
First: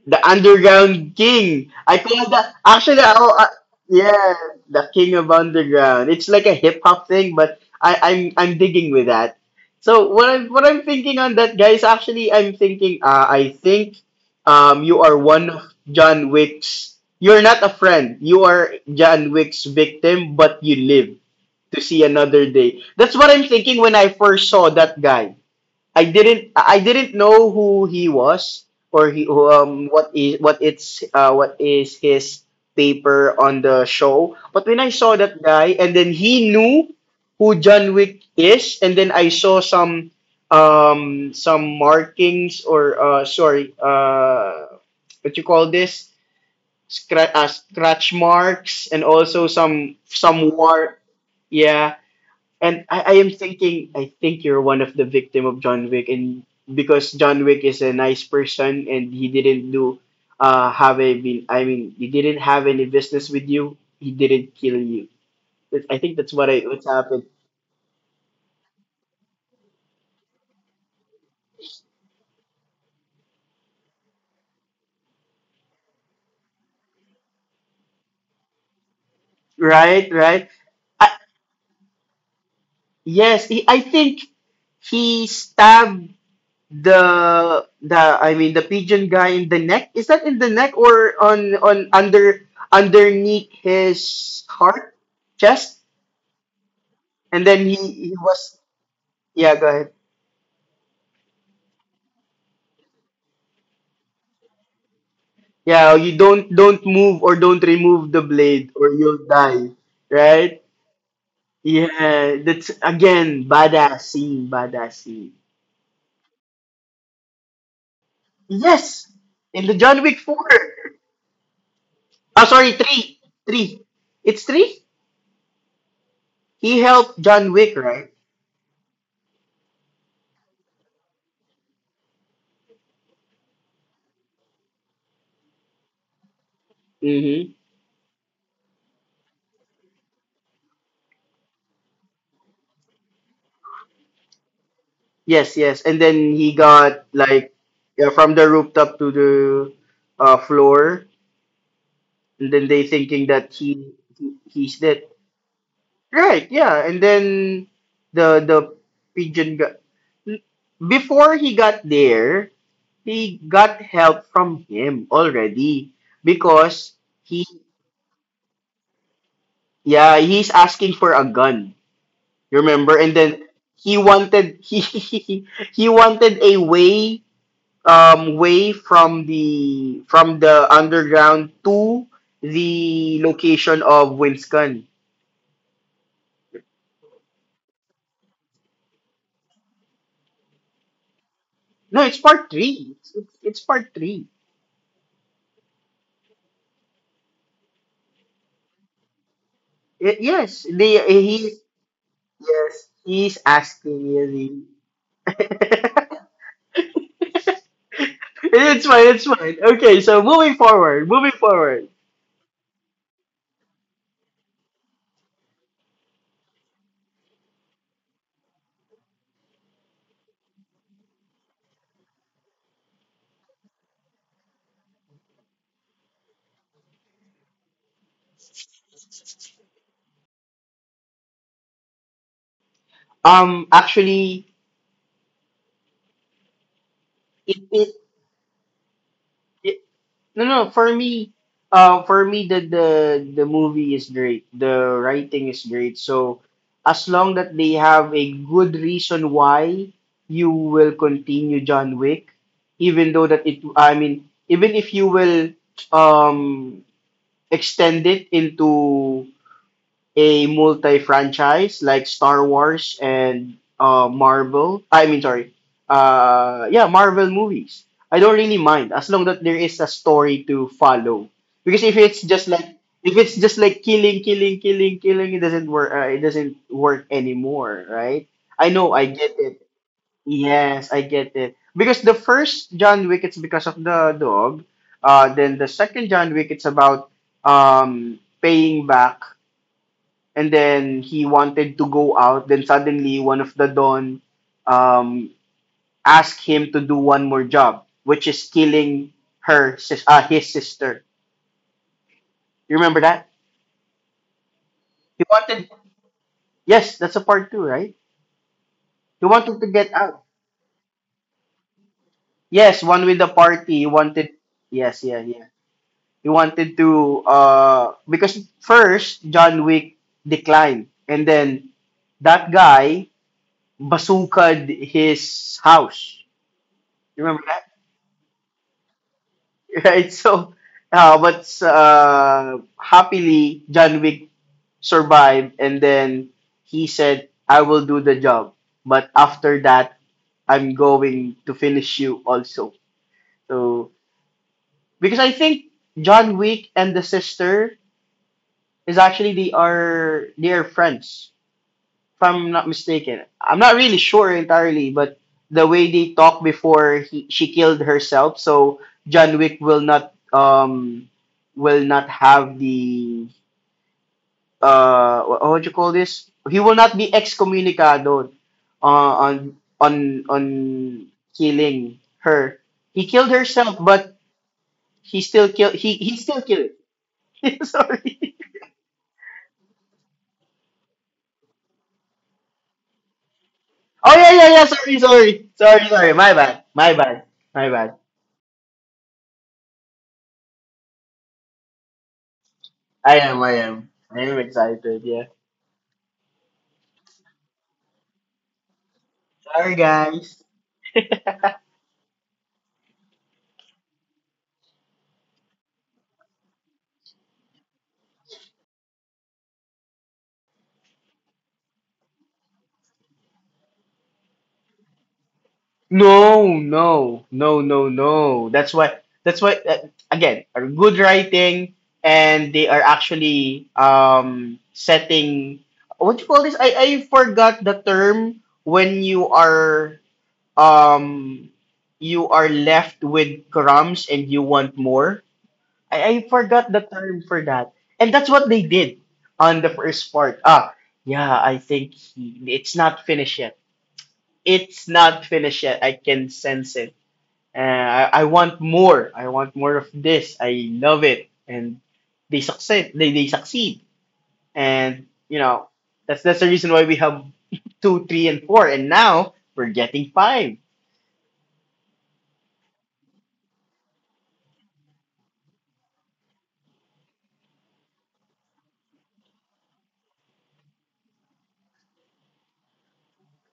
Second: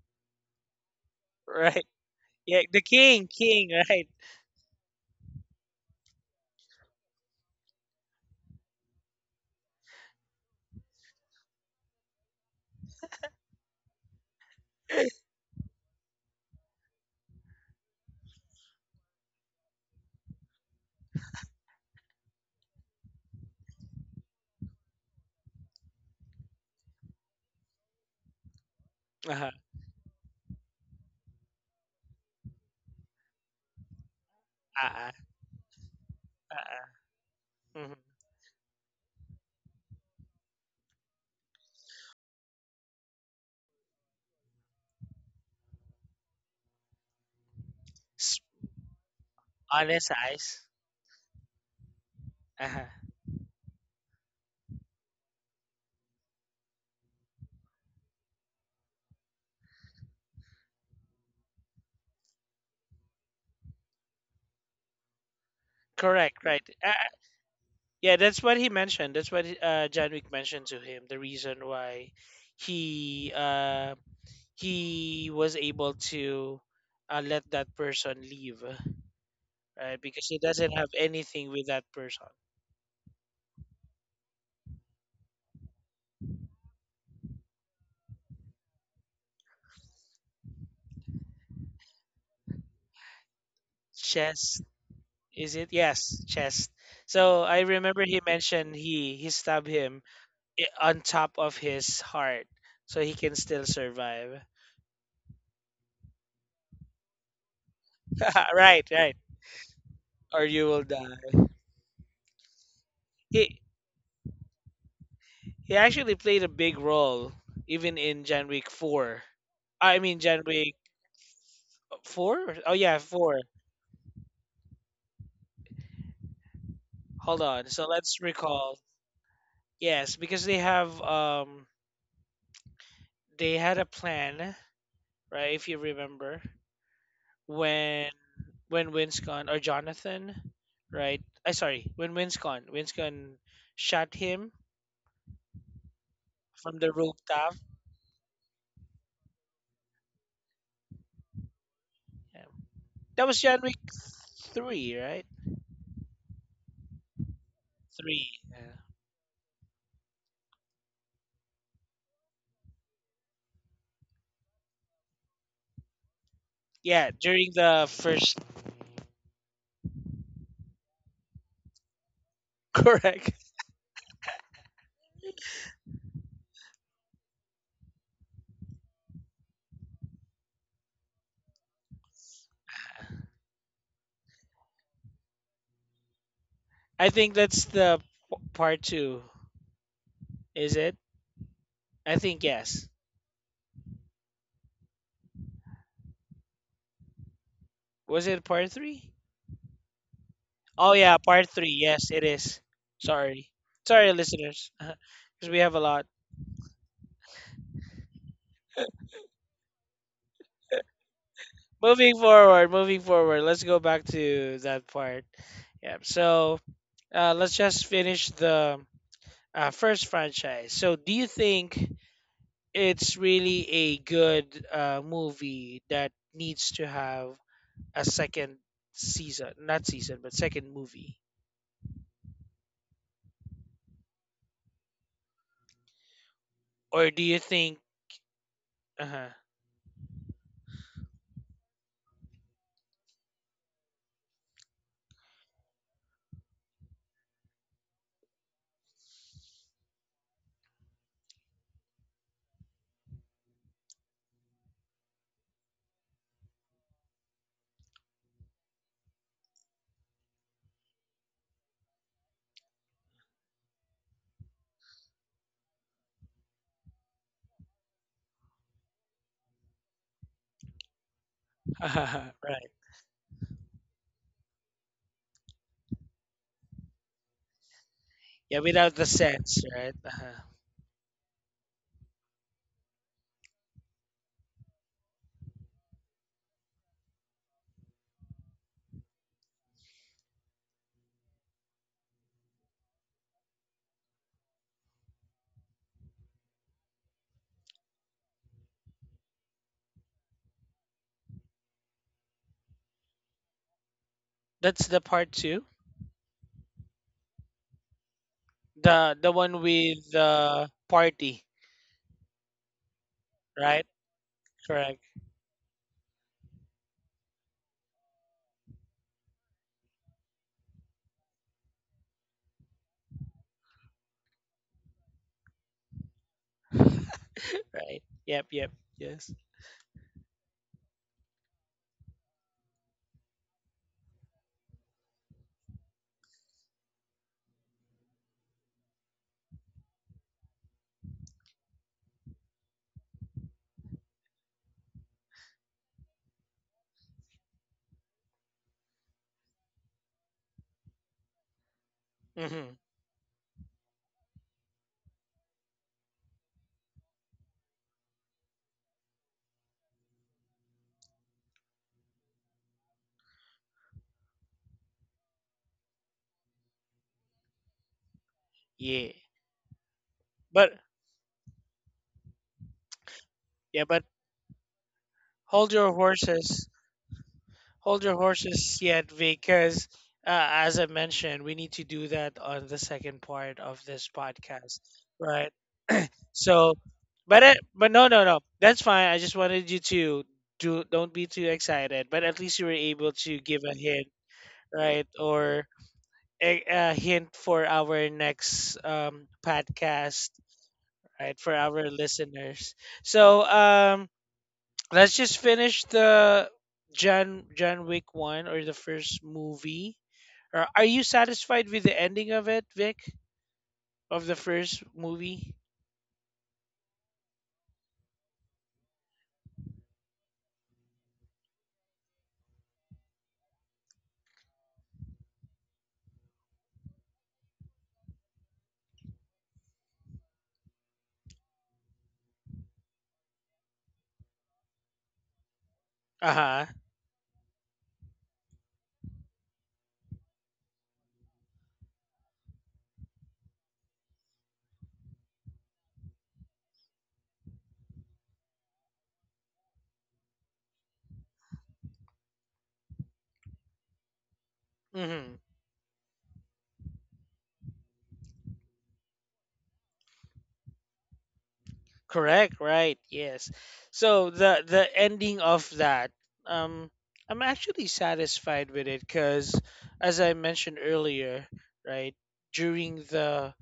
The Underground King. Right. I call that Yeah, the actually. king, Oh, king. Right. yeah, the King of Underground. It's like a hip hop thing, but I'm digging with that. So what I'm thinking on that, guys. Actually, I'm thinking. I think you are one of John Wick's. You're not a friend. You are John Wick's victim, but you live to see another day. That's what I'm thinking when I first saw that guy. I didn't know who he was or he Uh-huh. What is his paper on the show. But when I Uh-uh. saw that guy and then he knew Uh-uh. who Hmm. John Wick is, and then I saw some markings or sorry what you call this, scratch marks and also On some his some eyes. war, yeah. Uh-huh. And I am thinking, I think you're one of the victim of John Wick, and because John Wick is a nice person and he didn't do, have a, been, I mean, he didn't have any business with you. He didn't kill you. I think Correct, that's what right. What happened. Yeah, that's what he mentioned. That's what John Wick mentioned to him. The reason why he uh, he was able to let that person leave, right? Right, Because he right. doesn't have I, anything with that person. yes, I think he stabbed the I mean the pigeon guy in the neck. Is that in the neck or on under underneath his Chest, heart, is it? chest? Yes, chest. So And I then remember he he was, mentioned he yeah, stabbed go ahead. him I- on top of his heart, so he can still survive. Yeah, you don't move or don't remove the blade Right, or right. you'll die. Or Right, you will die. yeah, that's again He badass scene, badass scene. he actually played a big role even in John Wick Yes, 4. in the I john mean wick John 4. Wick Oh, 4? Oh sorry, yeah, 3. 4. 3, it's 3. He helped Hold john on. wick, So right? let's recall. Yes, because they have they had a plan, right? If you remember, Mm-hmm. when when Winscon or Jonathan, right? I sorry, when Winscon shot him Yes, yes, and then he from the got rooftop. like, yeah, from the rooftop to the floor, Yeah. and then they That thinking was that John Wick he's 3, dead. right? Right, yeah, and then 3. the Yeah. the pigeon got, before he got there, he got help from him already because Yeah, he, during the first. yeah, he's asking for a gun. You remember? And Correct. then he wanted, he wanted a way way from the underground to the location of Winston. I think that's the p- part two. Is it? No, I it's think part yes. 3. It's part 3. Was it part three? Yes, Oh the yeah, he, part three. Yes, it is. yes, he's Sorry, asking sorry, really. listeners, because we have a lot. It's fine, it's fine. Okay, so moving forward, moving forward. Moving forward, moving forward. Let's go back to that part. Yeah. So let's just finish the first franchise. So do you think it's really a good movie that needs to have a second season, not season, but second movie? Actually, Or do you it, think, it, uh-huh, it no, no, for me, for me the movie is great. The writing is great. So as long that they have a good reason why you will continue John Wick, even though that it, I mean, even if you will um extend it into a multi-franchise like Star Wars and Marvel. I mean, sorry. Yeah, Marvel movies. I don't really mind as long that there is a story to follow. Because if it's uh-huh, just like, right? Killing, killing, killing, killing, it doesn't work. It doesn't work anymore, right? Yeah, I know. without the I get sense, it. right? Uh-huh. Yes, I get it. Because the first John Wick, it's because of the dog. Then the second John Wick, it's about paying back, and then he wanted to go out. Then suddenly, one of the Don, um, asked him to do one more job, which is killing her, his sister. You remember that? That's the He part two, wanted, yes, that's a part two, right? He the one wanted to get with out. the party, Yes, one with the party. right? Correct, Yes, yeah, yeah. He wanted to, because first John Wick declined, and then that guy bazookaed his house. You remember, right? Yep, yep, yes. right? So, but happily, John Wick survived, and then he said, "I will do the job, but after that, I'm going to finish you also." So, because I think John Wick and the sister is actually they are friends, if I'm Mm-hmm. not mistaken. I'm not really sure entirely, but the way they talk before she killed herself, so John Wick will not have the what do you call this? He will not be excommunicado Yeah, on but killing her. He killed yeah, herself, but but he still hold killed. your He still horses, killed. hold your Sorry. horses yet, because as I mentioned, we need to do that on the second part of this Oh, yeah, yeah, yeah. podcast, right? Sorry. My bad. So, but it, My but bad. no, no, no. That's fine. I just wanted you to do. Don't be too excited. But at least you were able I to am, I give a am. hint, I am right? excited, yeah. Or a hint for our next Sorry podcast, guys. right? For our listeners. So, let's just finish the John Wick one or the first movie. Or are you satisfied with the ending of it, Vic, of the first movie? No, no, no, no, no. That's why. That's why. Again, are good writing, and they are actually setting. What you call this? I forgot the term when um you are left with crumbs and you want more. I Uh forgot the term for that. And that's what they did on the first part. Ah, yeah, I think it's not finished yet. It's not finished yet. I can sense it. Uh, I want more. I want more of this. I love it. And they succeed. They succeed. And, huh. you know, that's the reason why we have two, three, and four. And now we're getting five. Correct, right? Yes. So the ending of that, um, I'm actually satisfied with it because, as I mentioned earlier, right during the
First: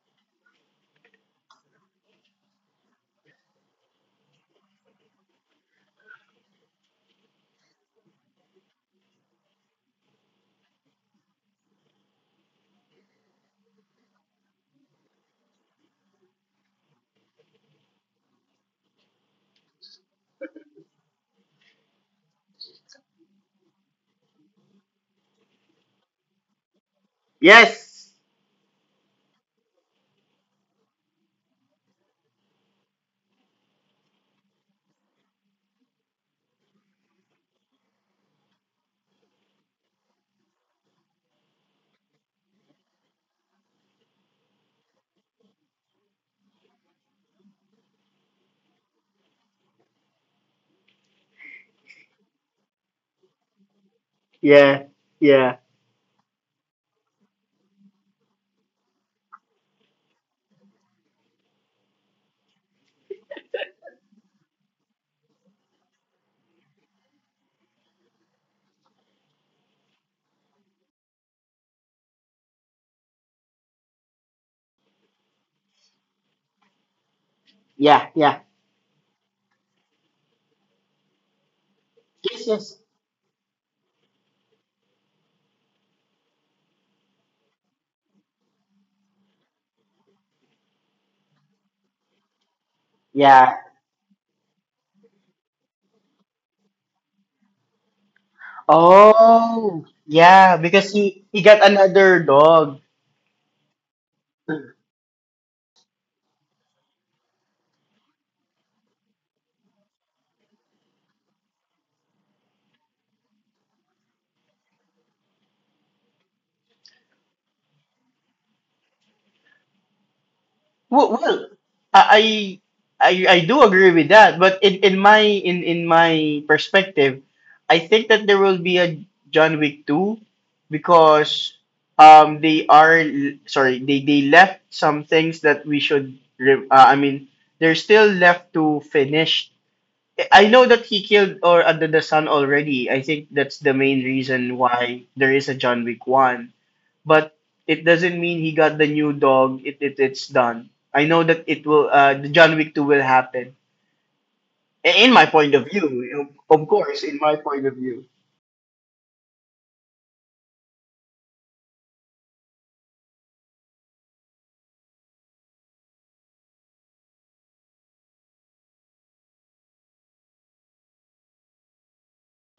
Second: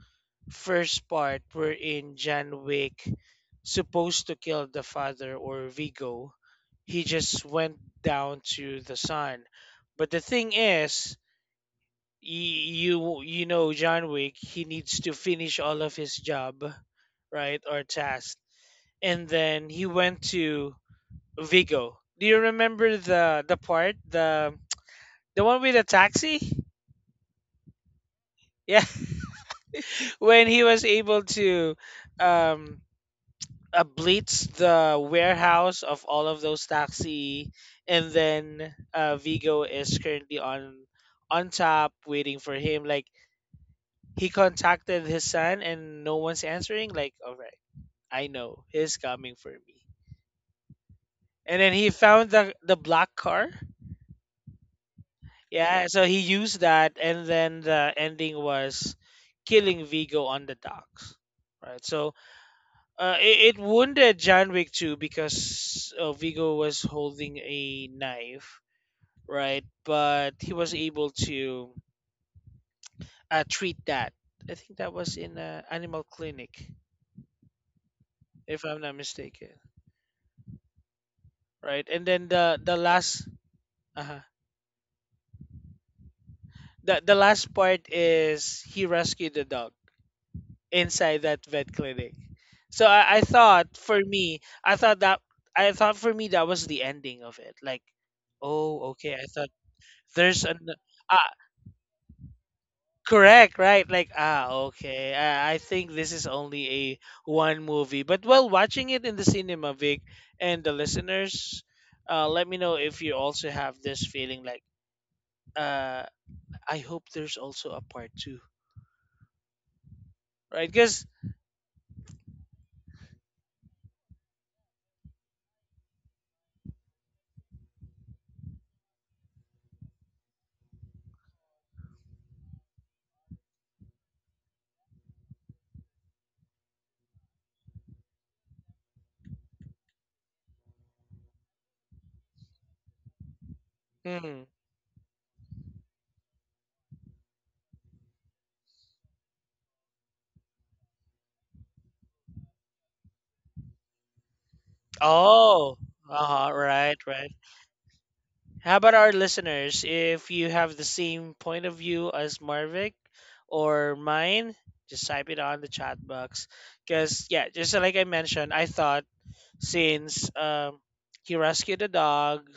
first part, we're in John Wick supposed to kill the father or Vigo. He just went down to the son, but the thing is, y- you know John Wick, he needs to finish all of his job, right, or task and then he went to Vigo. Do you remember the part the one with the taxi? Yes. Yeah, when he was able to um blitz the warehouse of all of those taxi, and then Vigo is currently on top waiting for him. Like he contacted his son, and no one's answering. Like, all right, I know he's coming for me. And then he found the black car. Yeah. Yeah. Yeah, so he used that, and then the ending was killing Vigo on the docks, right? So it wounded John Wick too because Vigo was holding a knife, right? But he was able to treat that. I think that was in Animal Clinic, Yeah. Yeah. if I'm not mistaken, right? And then Yes. Yes. Uh the last part is he rescued the dog inside that vet clinic. So I Yeah. thought for me, I thought that I thought for me that was the ending of it. Like, oh, okay. I thought Oh, there's an yeah, because ah he got another dog. correct, right? Like, ah, okay. I think this is only a one movie. But while watching it in the cinema, Vic and the listeners, let me know if you also have this feeling. Like, uh, I hope there's also a part two, right? Because, Well, well, I, I I I do agree with that, but in my perspective, I think that there will be a John Wick two because they are, sorry, they left some things that we should I mean, they're still left to finish. I know that he killed or under the sun already. I think that's the main reason why there is a John Wick one. But it doesn't mean he got the new dog. It's done. I know that it will. The John Wick two will happen. In my point of oh, uh view, huh, of right, course, in right. my point of view. How about our listeners? If you have the same point of view as Marvick or mine, just type it on the chat box. Because, yeah, just like I mentioned, I thought since he rescued the dog,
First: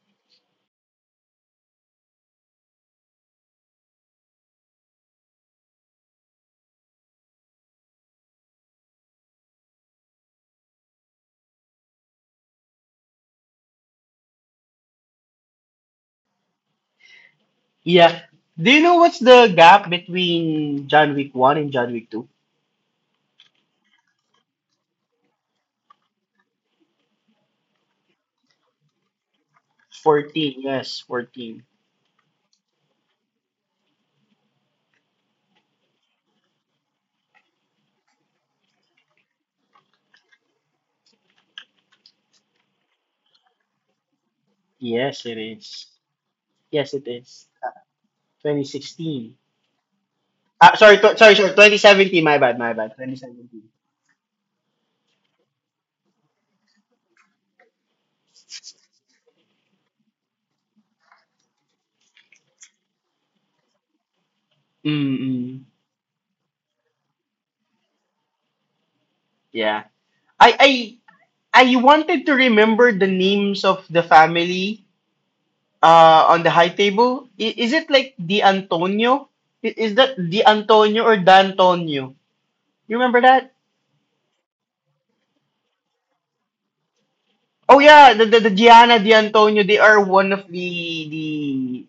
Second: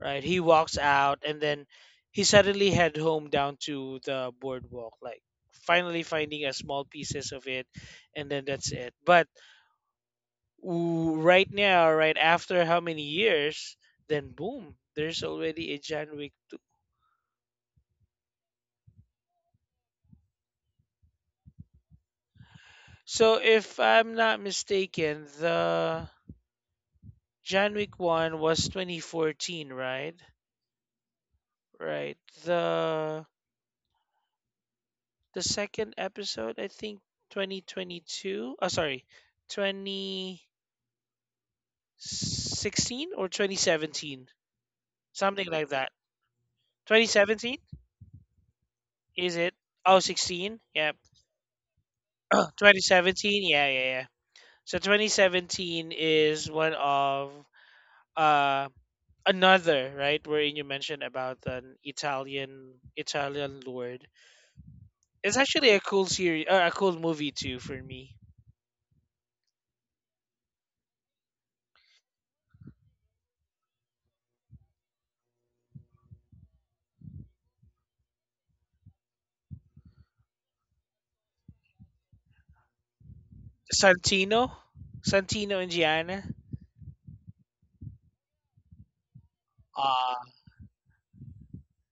right, he walks out and then he suddenly head home down to the boardwalk, like finally finding a small pieces of it, and then that's it. But right now, right after how many years, then boom, there's already a John Wick. Yeah. Do you know what's the gap between John Wick one and John Wick two? So if I'm not mistaken, the John Wick 1 was 2014, right? 14. Yes, 14. Right. The the second episode, I think 2022. Oh, sorry. 2016 or 2017. Yes, it Something like that. is. Yes, it is. 2017? Twenty Is sixteen. it? Oh, 16? Ah, Yeah. Sorry. 2017. My bad, my bad. 2017? Yeah, 2017. yeah, yeah. So 2017 is one of uh another right wherein you mentioned about an Italian lord. It's Mm-mm. actually a cool series, a cool movie too for me. Yeah. I I I wanted to remember the names of the family on the high table. Is it like Di Antonio? Is that Di Antonio or D'Antonio? You remember that? Santino, Santino and Gianna. Oh yeah, the Gianna Di Antonio. They are Ah, one of the the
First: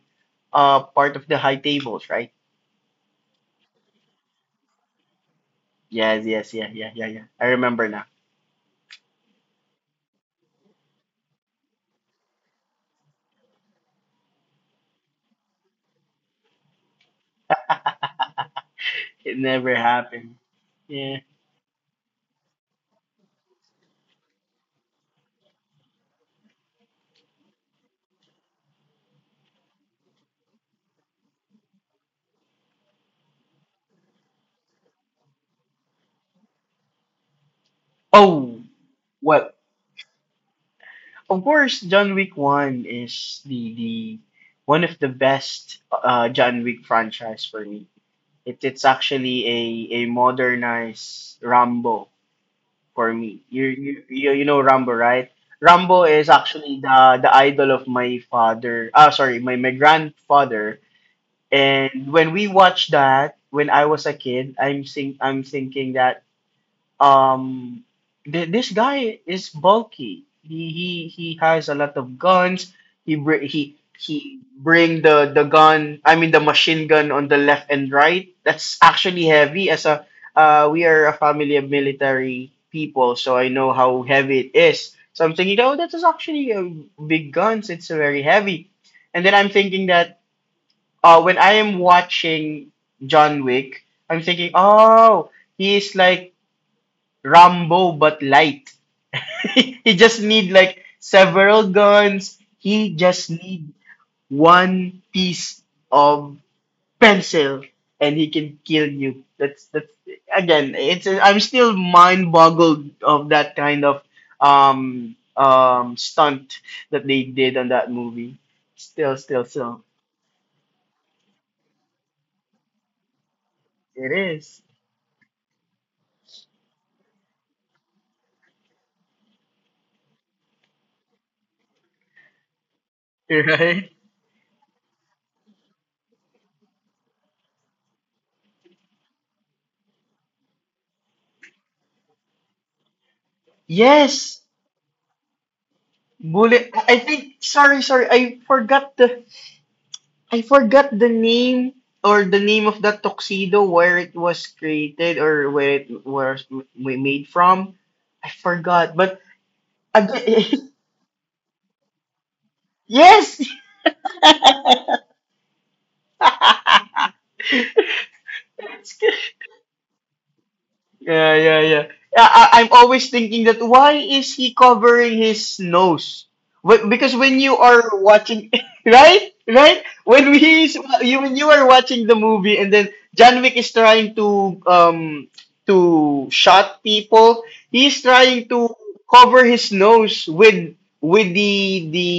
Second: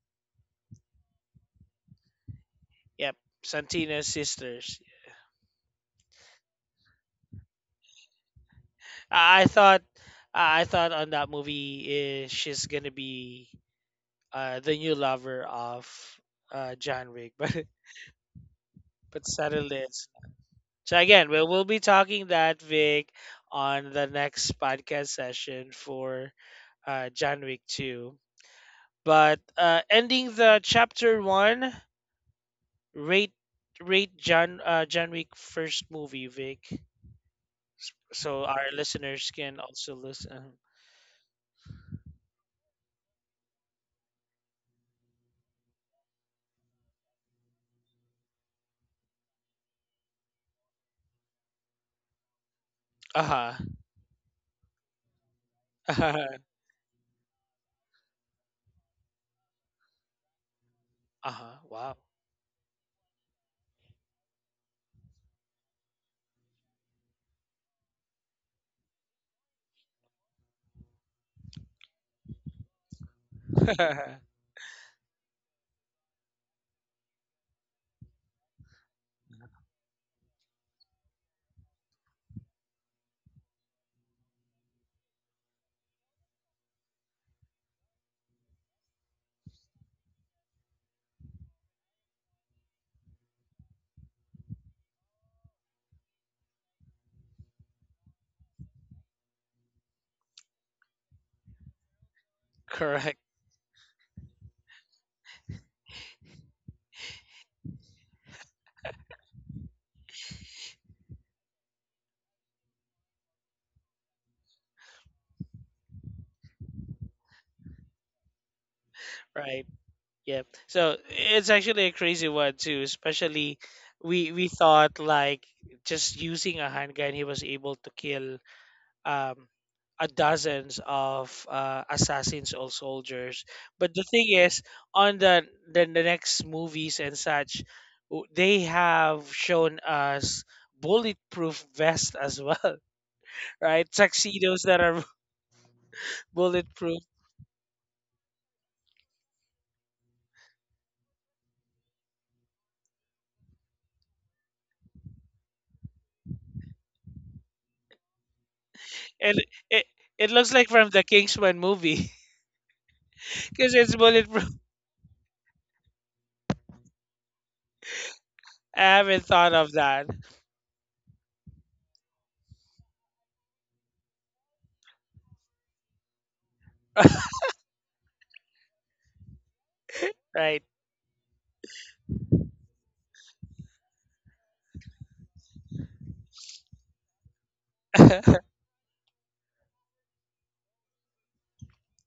part of the high tables, right? yep, Santino's sisters. Yes, yes, yeah. I remember now. I I thought, I thought on that movie, eh, she's gonna be the new lover of John Wick, but It never suddenly it's. Not. happened. So Yeah. again, we'll be talking that Vic on the next podcast session for John Wick 2. But ending the chapter one, rate rate John John Wick first movie, Vic, so Oh, our listeners well, can also listen. of course, John Wick One is the one of the best John Wick franchise for me. It's actually a modernized Rambo for Uh me. huh. You know Rambo, right? Uh Rambo is huh. actually the idol of my father. Ah, sorry, my grandfather. Uh-huh. Wow. And when we watched that when I was a kid, I'm thinking that um this guy is bulky, he has a lot of guns, he br- he bring the gun, I mean the machine gun, on the left and right, that's actually heavy as a, we are a family of military people, so I know how heavy it is. So I'm thinking, oh, that is actually a big guns, it's very heavy. And then I'm thinking that, when I am watching john wick, I'm thinking, oh, he is like Rambo but light. He just need like several guns. He Correct. just need one piece of pencil and he can kill you. That's again. It's, I'm still mind boggled of that kind of stunt that they did on that movie. Still, still, Right. so Yep. So it's actually a crazy one too. Especially, it we is. thought like just using a handgun, he was able to kill um, a dozens of assassins or soldiers. Right. But the thing is, on the next movies and such, they have shown us bulletproof vest as well, right? Yes, Tuxedos that are bullet. I bulletproof, think. Sorry, sorry. I forgot the name or the name of that tuxedo where it was created or where it was we made from. I forgot, but and it it looks again, like from the Kingsman movie yes, because it's bulletproof. it's. I haven't thought of that, Yeah. I'm always thinking, that why is he covering his nose? Because when you are watching, right, right, when we right? you, when you are watching the movie, and then John Wick is trying to shot people, he's trying to cover his nose with the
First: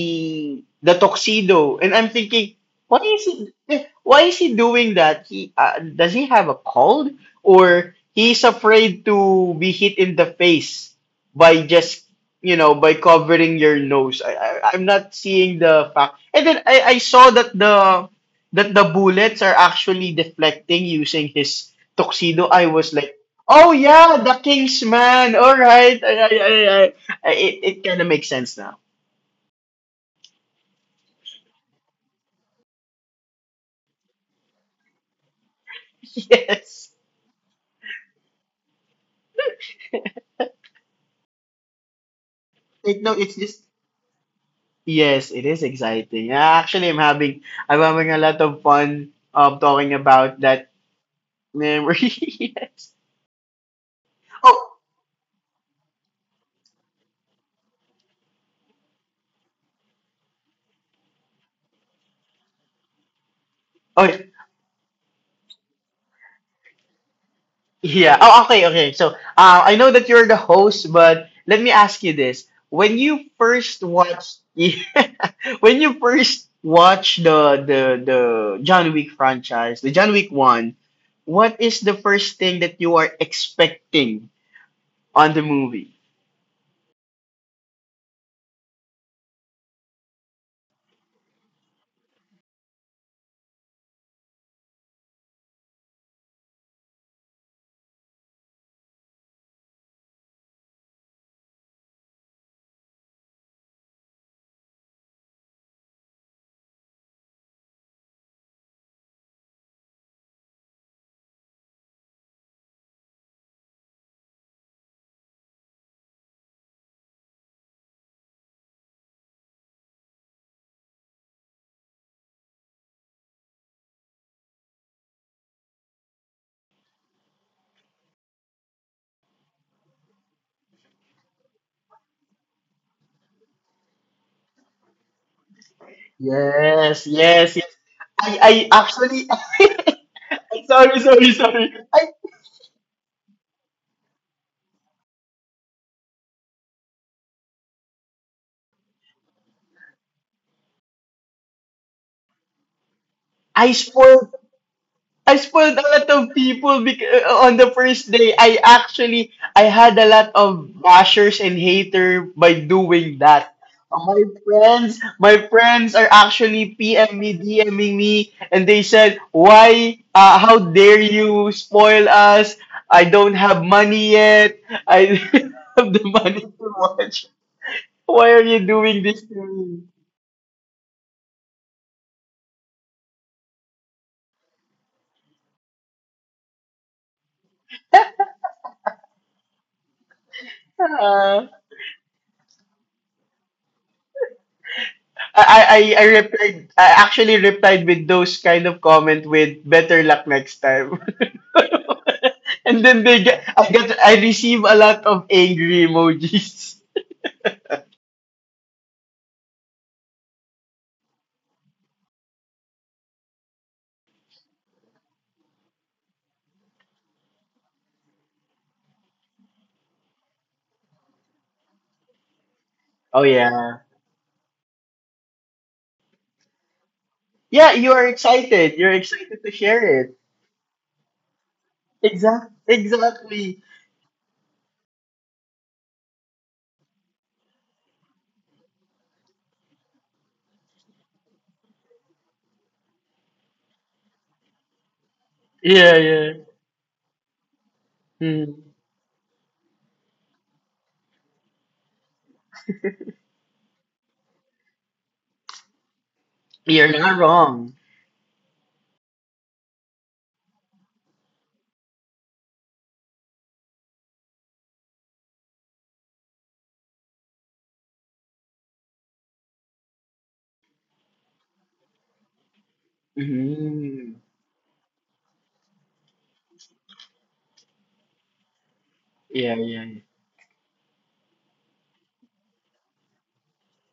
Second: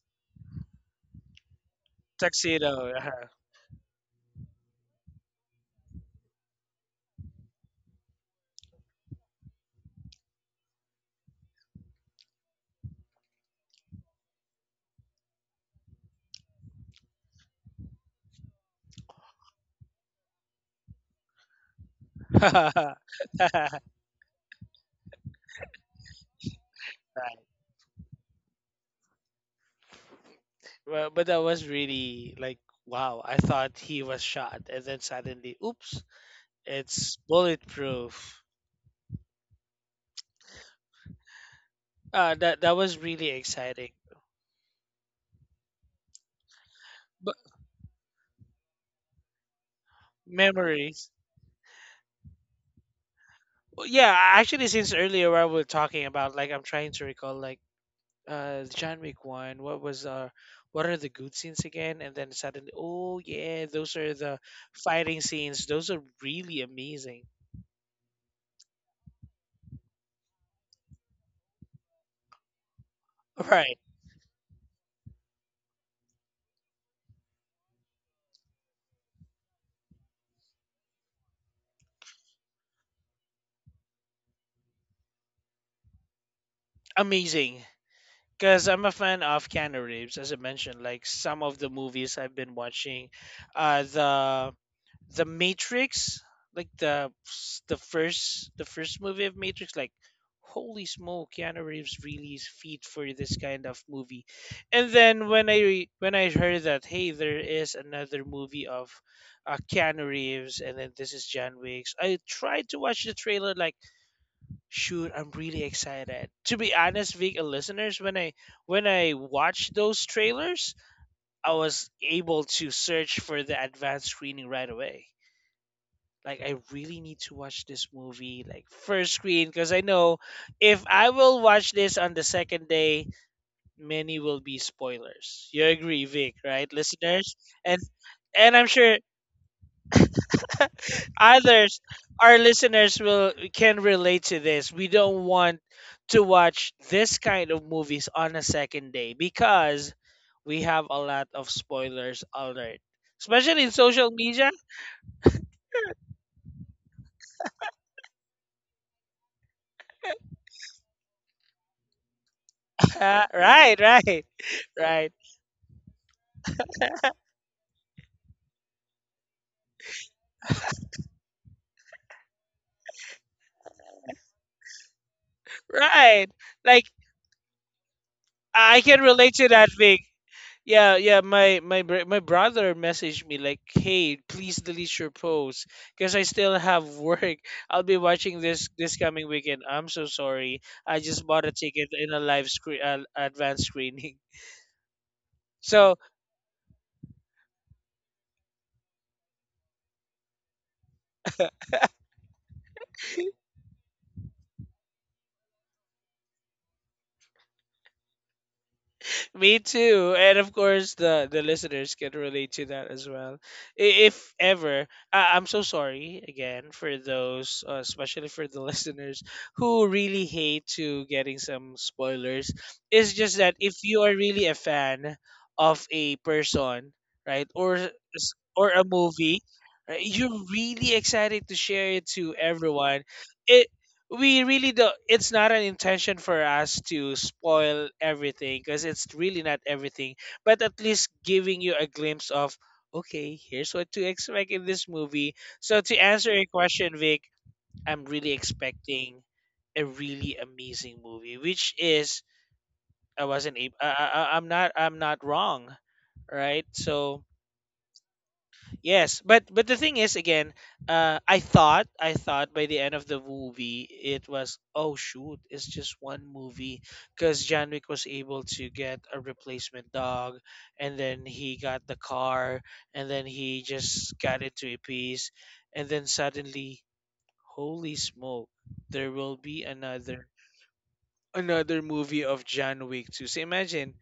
the tuxedo, and I'm thinking, Tuxedo. why is he, why is he doing that? He, does he have a cold? Or he's afraid to be hit in the face by just, you know, by covering your nose. I'm not seeing the fact. And then I saw that the bullets are actually deflecting using his tuxedo. I was like, oh right. yeah, the King's man. All right, it it kind of makes sense now. Well, but that was really like, wow, I thought he was shot, and then suddenly, oops, Yes, it's bulletproof. That that was no, really it's just, exciting. yes, it is exciting. Yeah, actually, But I'm having a lot of fun talking about that. memories. Memory. Yes. Well, yeah, actually, Oh, since earlier where we are talking about, like, I'm trying to recall, like, John Wick one. What was what are the good scenes again? And then suddenly, oh yeah, those are okay. the fighting scenes. Those are really amazing. Yeah. Oh, okay, okay. So, I know that you're the host, but let me ask you this: when you Right, first watched, yeah, when you first watched the John Wick franchise, the John Wick one, what is the first thing that you are expecting on the movie? amazing. Because I'm a fan of Keanu Reeves, as I mentioned, like some of the movies I've been watching, uh, the the Matrix, like the first movie of Matrix, like holy smoke, Keanu Reeves really is fit for this kind of movie. And then when I heard that hey, there is another movie of Keanu Reeves, and then this is John Wick's, I tried to watch the trailer like shoot, I'm really excited. To be honest, Vic, listeners, when I watched those trailers, I was able to search for the advanced screening right away. Like I really need to watch this movie like first screen because I know if I will watch this on the second day, many will be spoilers. You agree, Vic, right, Yes, listeners? yes, yes. And and I'm I sure actually, sorry, sorry, others sorry. Our listeners will can relate to this. We don't want to watch this kind of movies on a second day because we have a lot of spoilers alert, especially in I social spoiled media. I spoiled a lot of people because on the first day I actually I had a lot of bashers and hater by doing that. right, right. My friends, Right, my friends are actually PM me, DMing me, and they said, "Why? How dare you spoil us? I don't have money yet. I don't have the right, money to like watch. Why are you I can doing this relate to to that me?" thing. Yeah, yeah. My brother messaged me like, "Hey, please delete your post because I still have work. I'll be watching this this coming weekend. I'm so sorry. I just bought Ah. a ticket in a live screen, advanced screening." So I actually replied with those kind of comment with better luck next time. and then they get, I receive a lot of angry emojis. me too. And of course, the listeners can relate to that as well. If ever, I'm so sorry again for those, especially for the listeners who really hate to getting some spoilers. It's Oh just that if yeah. you are really a fan of a person, right, Yeah, or you are or a excited. You're movie, excited to right, share it. you're really excited to share it to everyone. Exactly. We really don't, it's not an intention for us to spoil everything because it's really not everything, but at least giving you a glimpse of okay, here's what to expect in this movie. So to Yeah, answer yeah. your question, Vic, I'm really Mhm. expecting a really amazing movie, which is I wasn't able I- I'm not, I'm not wrong, right? You're So not wrong. yes, but the thing is again, I thought by the end of the movie it was oh shoot, it's just one movie because Janwick was able to get a replacement dog, and then he got the car, and then he just Hmm. got into a piece, and then suddenly, holy smoke, there will be Yeah, yeah, yeah. Another movie of John Wick 2. So imagine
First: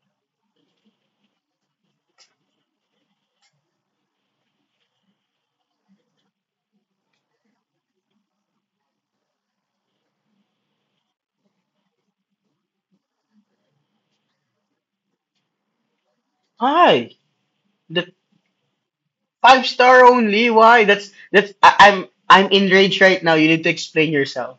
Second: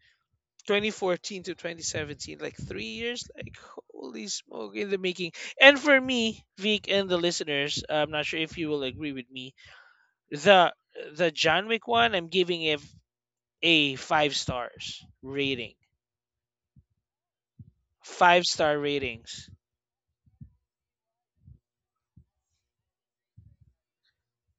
2014 to 2017, like 3 years, like holy smoke in the making. And for me, Vic and the listeners, I'm not sure if you will agree with me. The the John Wick one, I'm giving it a five stars rating. Why? The Five-star ratings. five-star only? Why? That's that's. I'm enraged right now. You need to explain yourself.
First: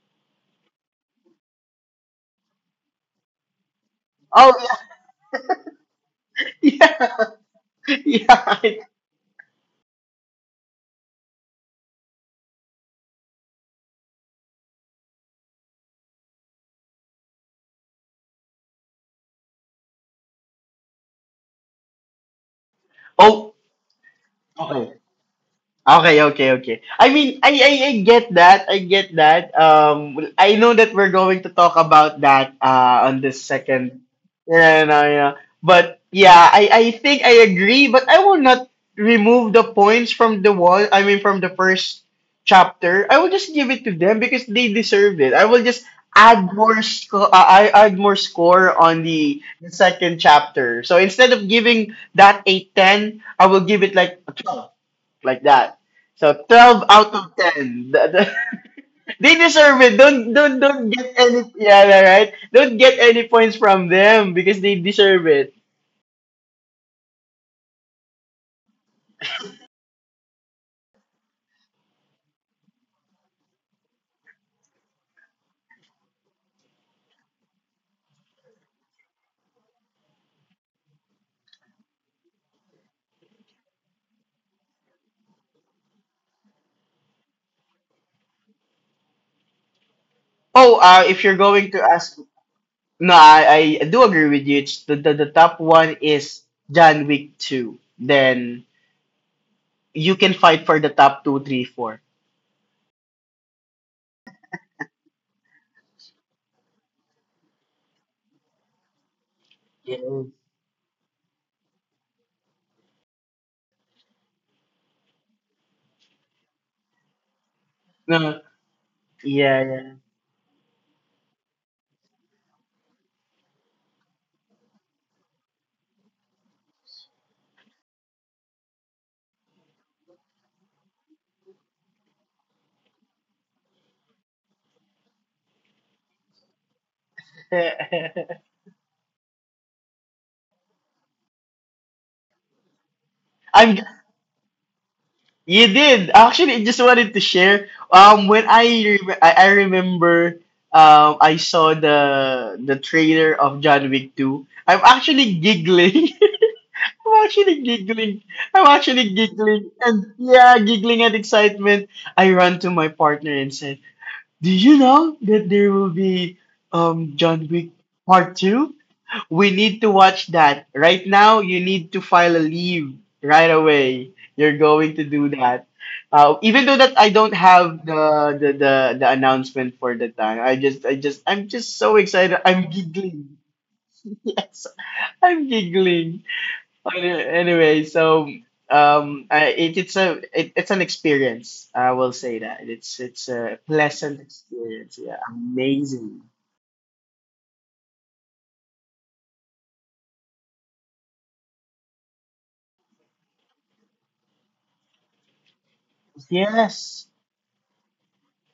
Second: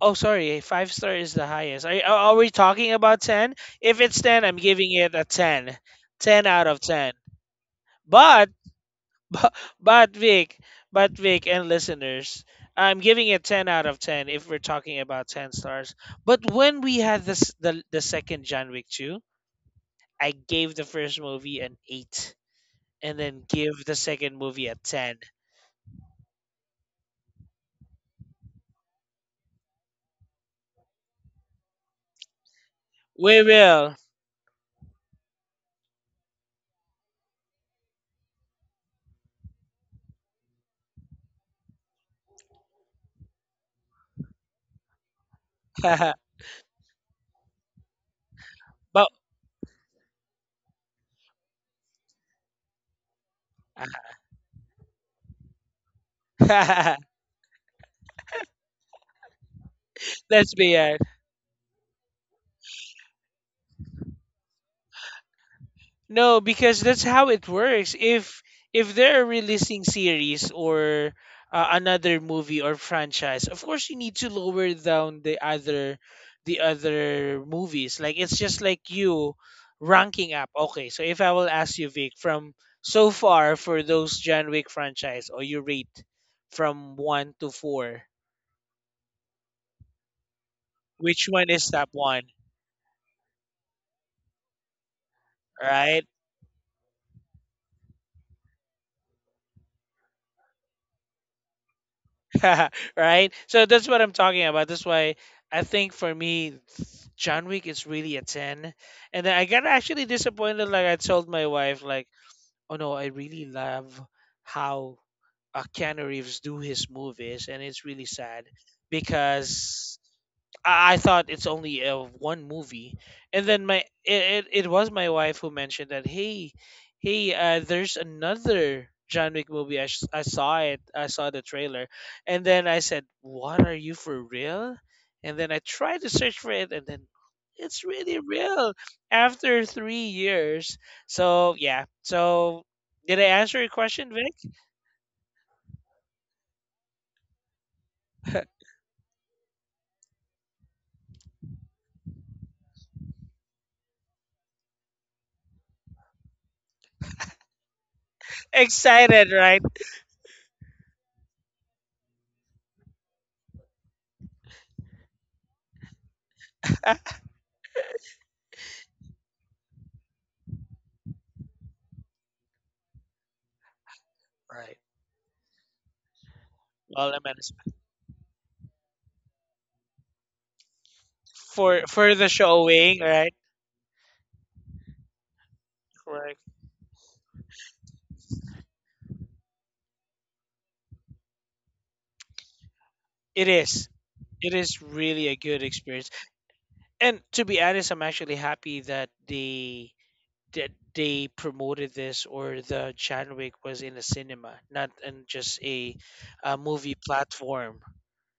Oh, sorry, a five star is the highest. Are we talking about ten? If it's ten, I'm giving it a ten. Ten out of ten. Yeah, yeah. But But Vic, but Vic and listeners, I'm giving it 10 out of 10 if we're talking about 10 stars. But when we had this the second John Wick 2, I gave the first movie an 8 and then oh, give the second movie a okay. 10. Okay, okay, okay. I mean, I get that. I get that. I know that we're going to talk about that on this We will. second. Yeah, no, yeah. But yeah, I think I agree. But I will not remove the points from the wall. I mean, from the first chapter. I will just give it to them because they deserved it. I will just add more score. I add more score on but the second chapter. So instead of giving that a ten, I will give it like a 12 like that. So 12 out of ten. They deserve it. Let's be Don't get any yeah yeah, right. Don't get any points from them because they deserve it. no, because that's how it works. If they're releasing series or another movie or franchise, of course you need to lower down the other movies. Like it's just like you ranking up. Okay, so if I will ask you, Vic, from so far for those John Wick franchise, or you rate from one to four, Oh, if which you're one is going to top ask, one? no, I do agree with you. It's the top one Right? is John Wick two. Then you can fight for the top two, three, four. right? So that's what I'm talking about. That's why I think for me, John Wick is really a 10. And then I got Yeah. actually disappointed. Like I told my wife, like, oh no, I really love how Keanu Reeves do his movies. And it's really No. sad Yeah, because I thought it's only one movie, and then it was my wife who mentioned that hey, hey, there's another John Wick movie. I saw it. I saw the trailer, and then I said, "What are you for real?" And then I tried to search for it, and then it's really yeah. real after 3 years. So yeah. So did I answer your I'm question, Vic? You did. Actually, I just wanted to share. I remember, I saw the trailer of John Wick 2. I'm actually giggling. I'm actually giggling. I'm actually Excited, giggling, right? and yeah, giggling at excitement. I run to my partner and said, "Do you know that there will be John Wick Part 2?" We need to watch that. Right now, you need to file a leave right away. You're Right. going to do that. Even though that I Well, don't I meant have the announcement for the time, I'm just so for excited. the I'm showing, giggling. right? Yes, I'm giggling. Right. Anyway, so it's a it's an experience. I will say that it's a It is. pleasant It experience. is Yeah, really a good amazing. experience. And to be honest, I'm actually happy that they promoted this or the John Wick was in a cinema, not in just a Yes, movie platform.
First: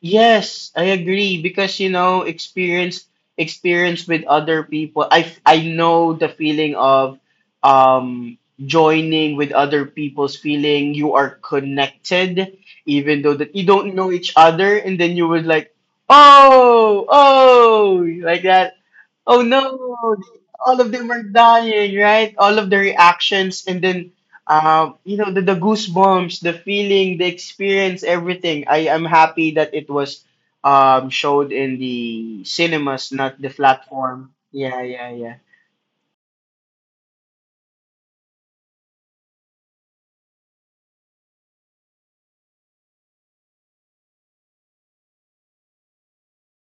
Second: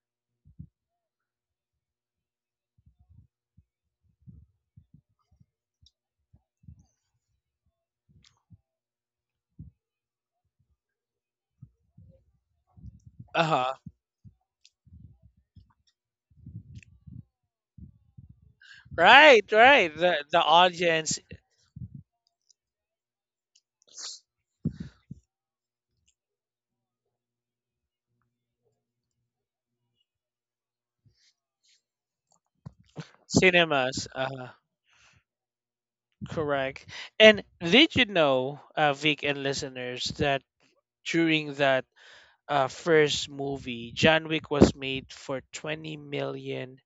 yes, I agree because you know experience with other people. I know the feeling of joining with other people's feeling. You are connected even though that you Uh-huh. don't know each other and then you would like oh oh like that. Right, Oh no, right. The all of them audience are dying, right? All of the reactions, and then, you know, the goosebumps, the feeling, the experience, everything. I am happy that it was showed in the cinemas, not the cinemas. platform. Uh-huh. Yeah, yeah, yeah. Correct. And did you know, Vic and listeners, that during that first movie, John Wick was made for 20 million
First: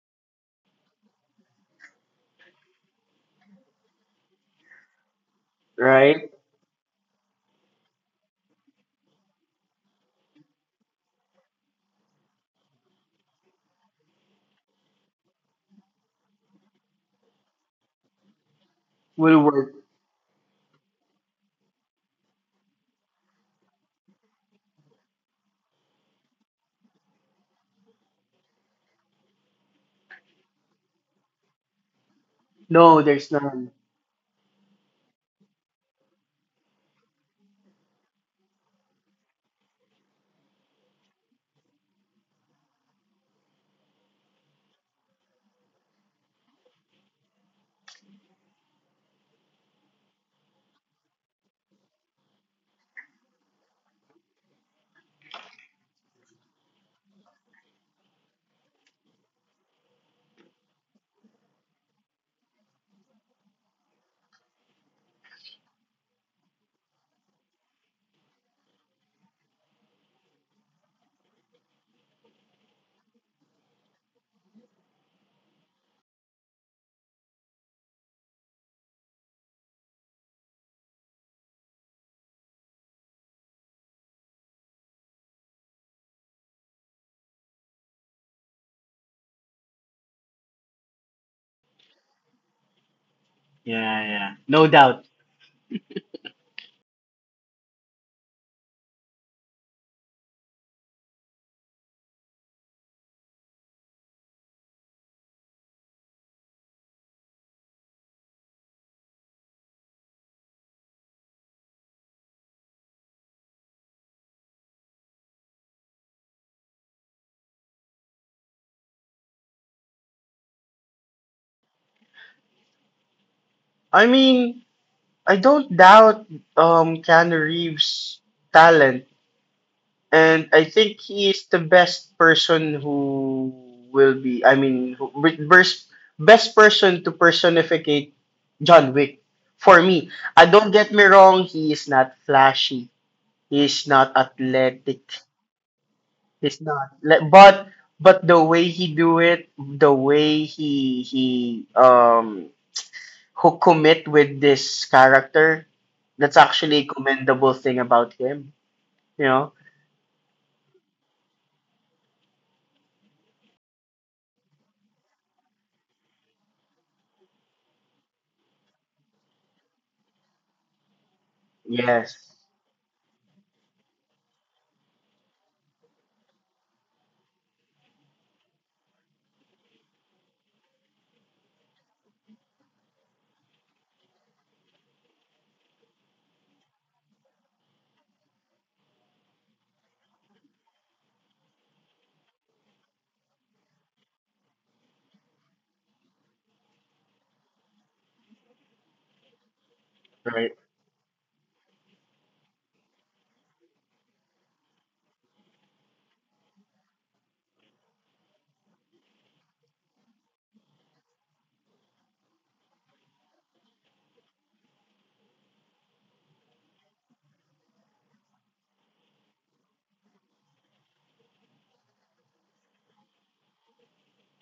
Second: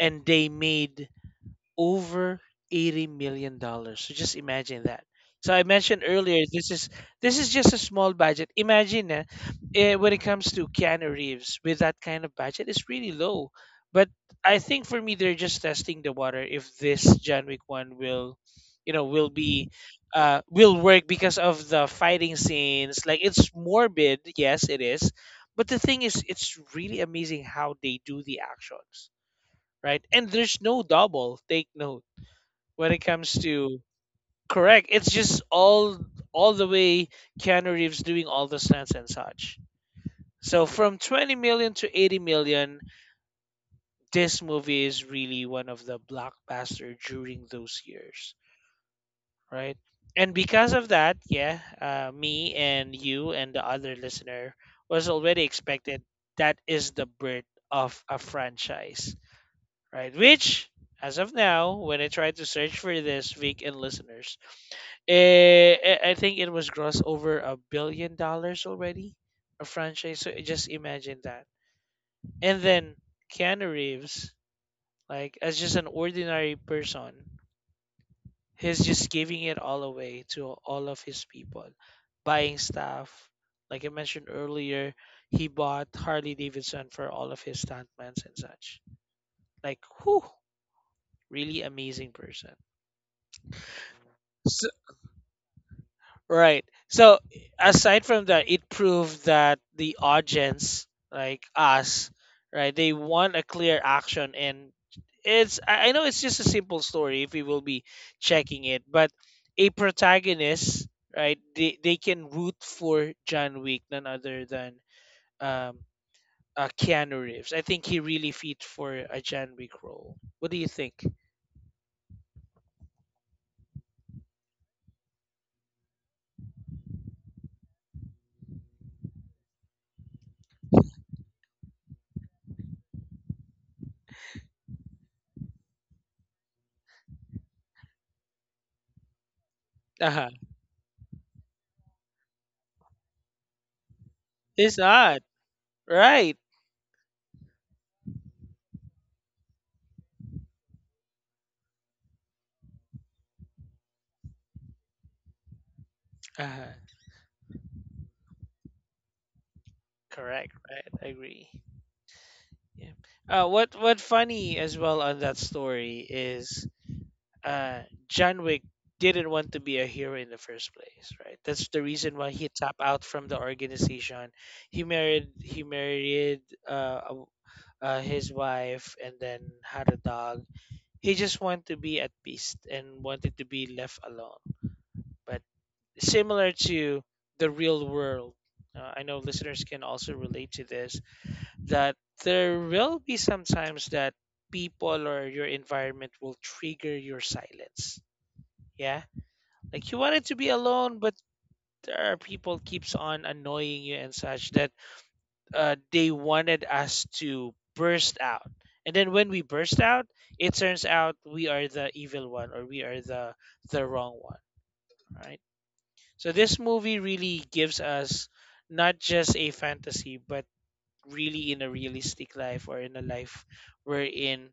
and they made over 80 million dollars. So just imagine that. So I mentioned Right? earlier this is just a small budget. Imagine when it comes to Keanu Reeves with that kind of budget, it's really low. But I think for me they're just testing the water if this John Wick 1 will you know will Will work. be will work because of the fighting scenes. Like it's morbid, yes it is. But the thing is it's really amazing how they do the actions, right? And there's no double take note when No, it there's comes none. to correct. It's just all the way Keanu Reeves doing all the stunts and such. So from 20 million to 80 million, this movie is really one of the blockbuster during those years, right? And because of that, yeah, me and you and the other listener was already expected that is the birth of a franchise, right? Which, as of now, when I tried to search for this, Vic and listeners, eh, I think it was gross over $1 billion already, a franchise. So just imagine that. And then Keanu Reeves, like as just an ordinary person, he's just giving it all away to all of his people, buying stuff. Like I mentioned earlier, he bought Harley Davidson for all of his stuntmen and such. Like, whew, really amazing person. Yeah, yeah. So, No doubt. right. So aside from that, it proved that the audience, like us, right, they want a clear action and it's I know it's just a simple story if we will be checking it, but a protagonist, right, they can root for John Wick, none other than um Keanu Reeves. I think he really fit for a John Wick role. What do you think? I mean, I don't doubt Keanu Reeves' talent. And I think he is the best person who will be. I mean, who, best best person to personificate John Wick for me. Uh-huh. I Don't get me wrong. He is not flashy. He is not It's athletic. not. Right. He's not. Le- But the way he do it, the way he um who commit with this character, that's Uh-huh. actually a commendable thing about him. You know. Correct, right. I agree. Yeah. What funny as well on that story is uh, John Wick didn't want to be a hero in the first place, right? That's the reason why Yes. he tapped out from the organization. He married uh, a w- his wife and then had a dog. He just wanted to be at peace and wanted to be left alone. But similar to the real world, I know listeners can also relate to this that there will be sometimes that people or your environment will trigger your silence. Yeah. Like you wanted to be Right. alone, but there are people keeps on annoying you and such that they wanted us to burst out. And then when we burst out, it turns out we are the evil one or we are the wrong one, right? So this movie really gives us not just a fantasy, but really in a realistic life or in a life wherein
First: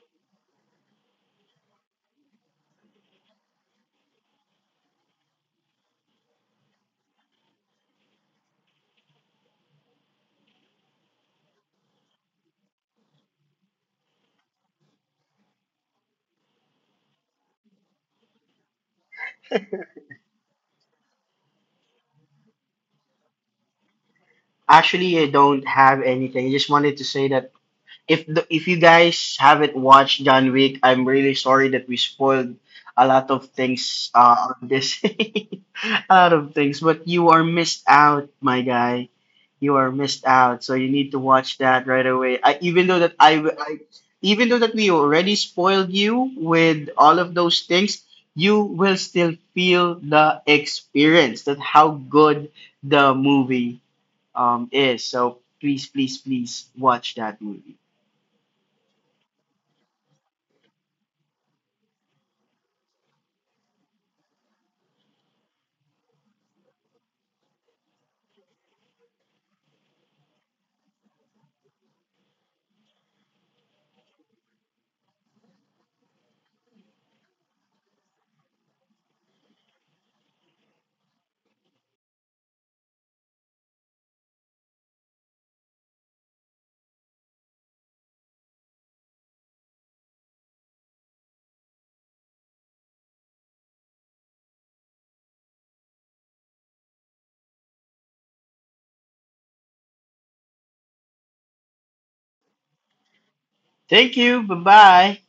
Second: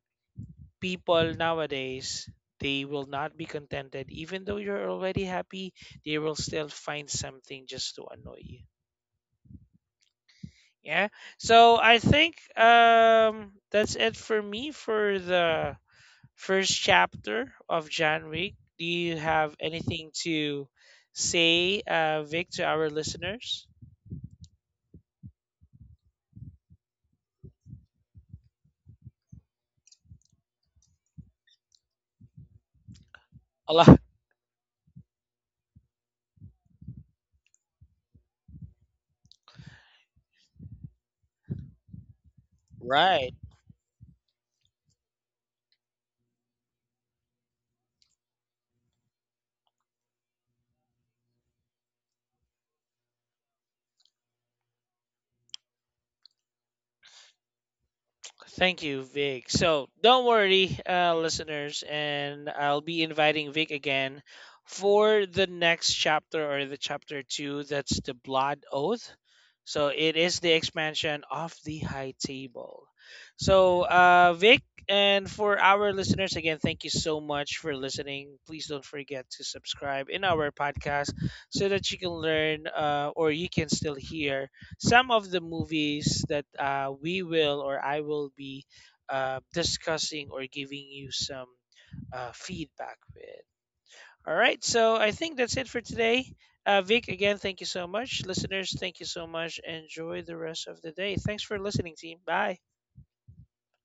people nowadays, they will not be contented even though you're already happy, they will still find something just to annoy you. Yeah. So I think that's it for me for the first chapter of John Wick. Do you have anything to say, Vic, to our listeners? Actually, I don't have anything. I just wanted to say that if you guys haven't watched John Wick, I'm really sorry that we spoiled a lot of A lot, things on this, a lot of things. But you are missed out, my guy. You are missed out. So you need to watch that right away. I, even though that right? I, even though that we already spoiled you with all of those things, you will still feel the experience that how good the movie is. So please, please, please watch that movie. Thank you, Vic. So don't worry, listeners, and I'll be inviting Vic again for the next chapter or the chapter two. That's the Blood Oath. So it is the expansion of the High Table. So, Vic, and for our listeners, again, thank you so much for listening. Please don't forget to subscribe in our podcast so that you can learn or you can still hear some of the movies that we will or I will be discussing or giving you some feedback with. All right, so I think that's it for today. Vic, again, thank you so much. Listeners, thank you so much. Enjoy the rest of the day. Thanks for listening, team. Bye. Thank you. Bye bye.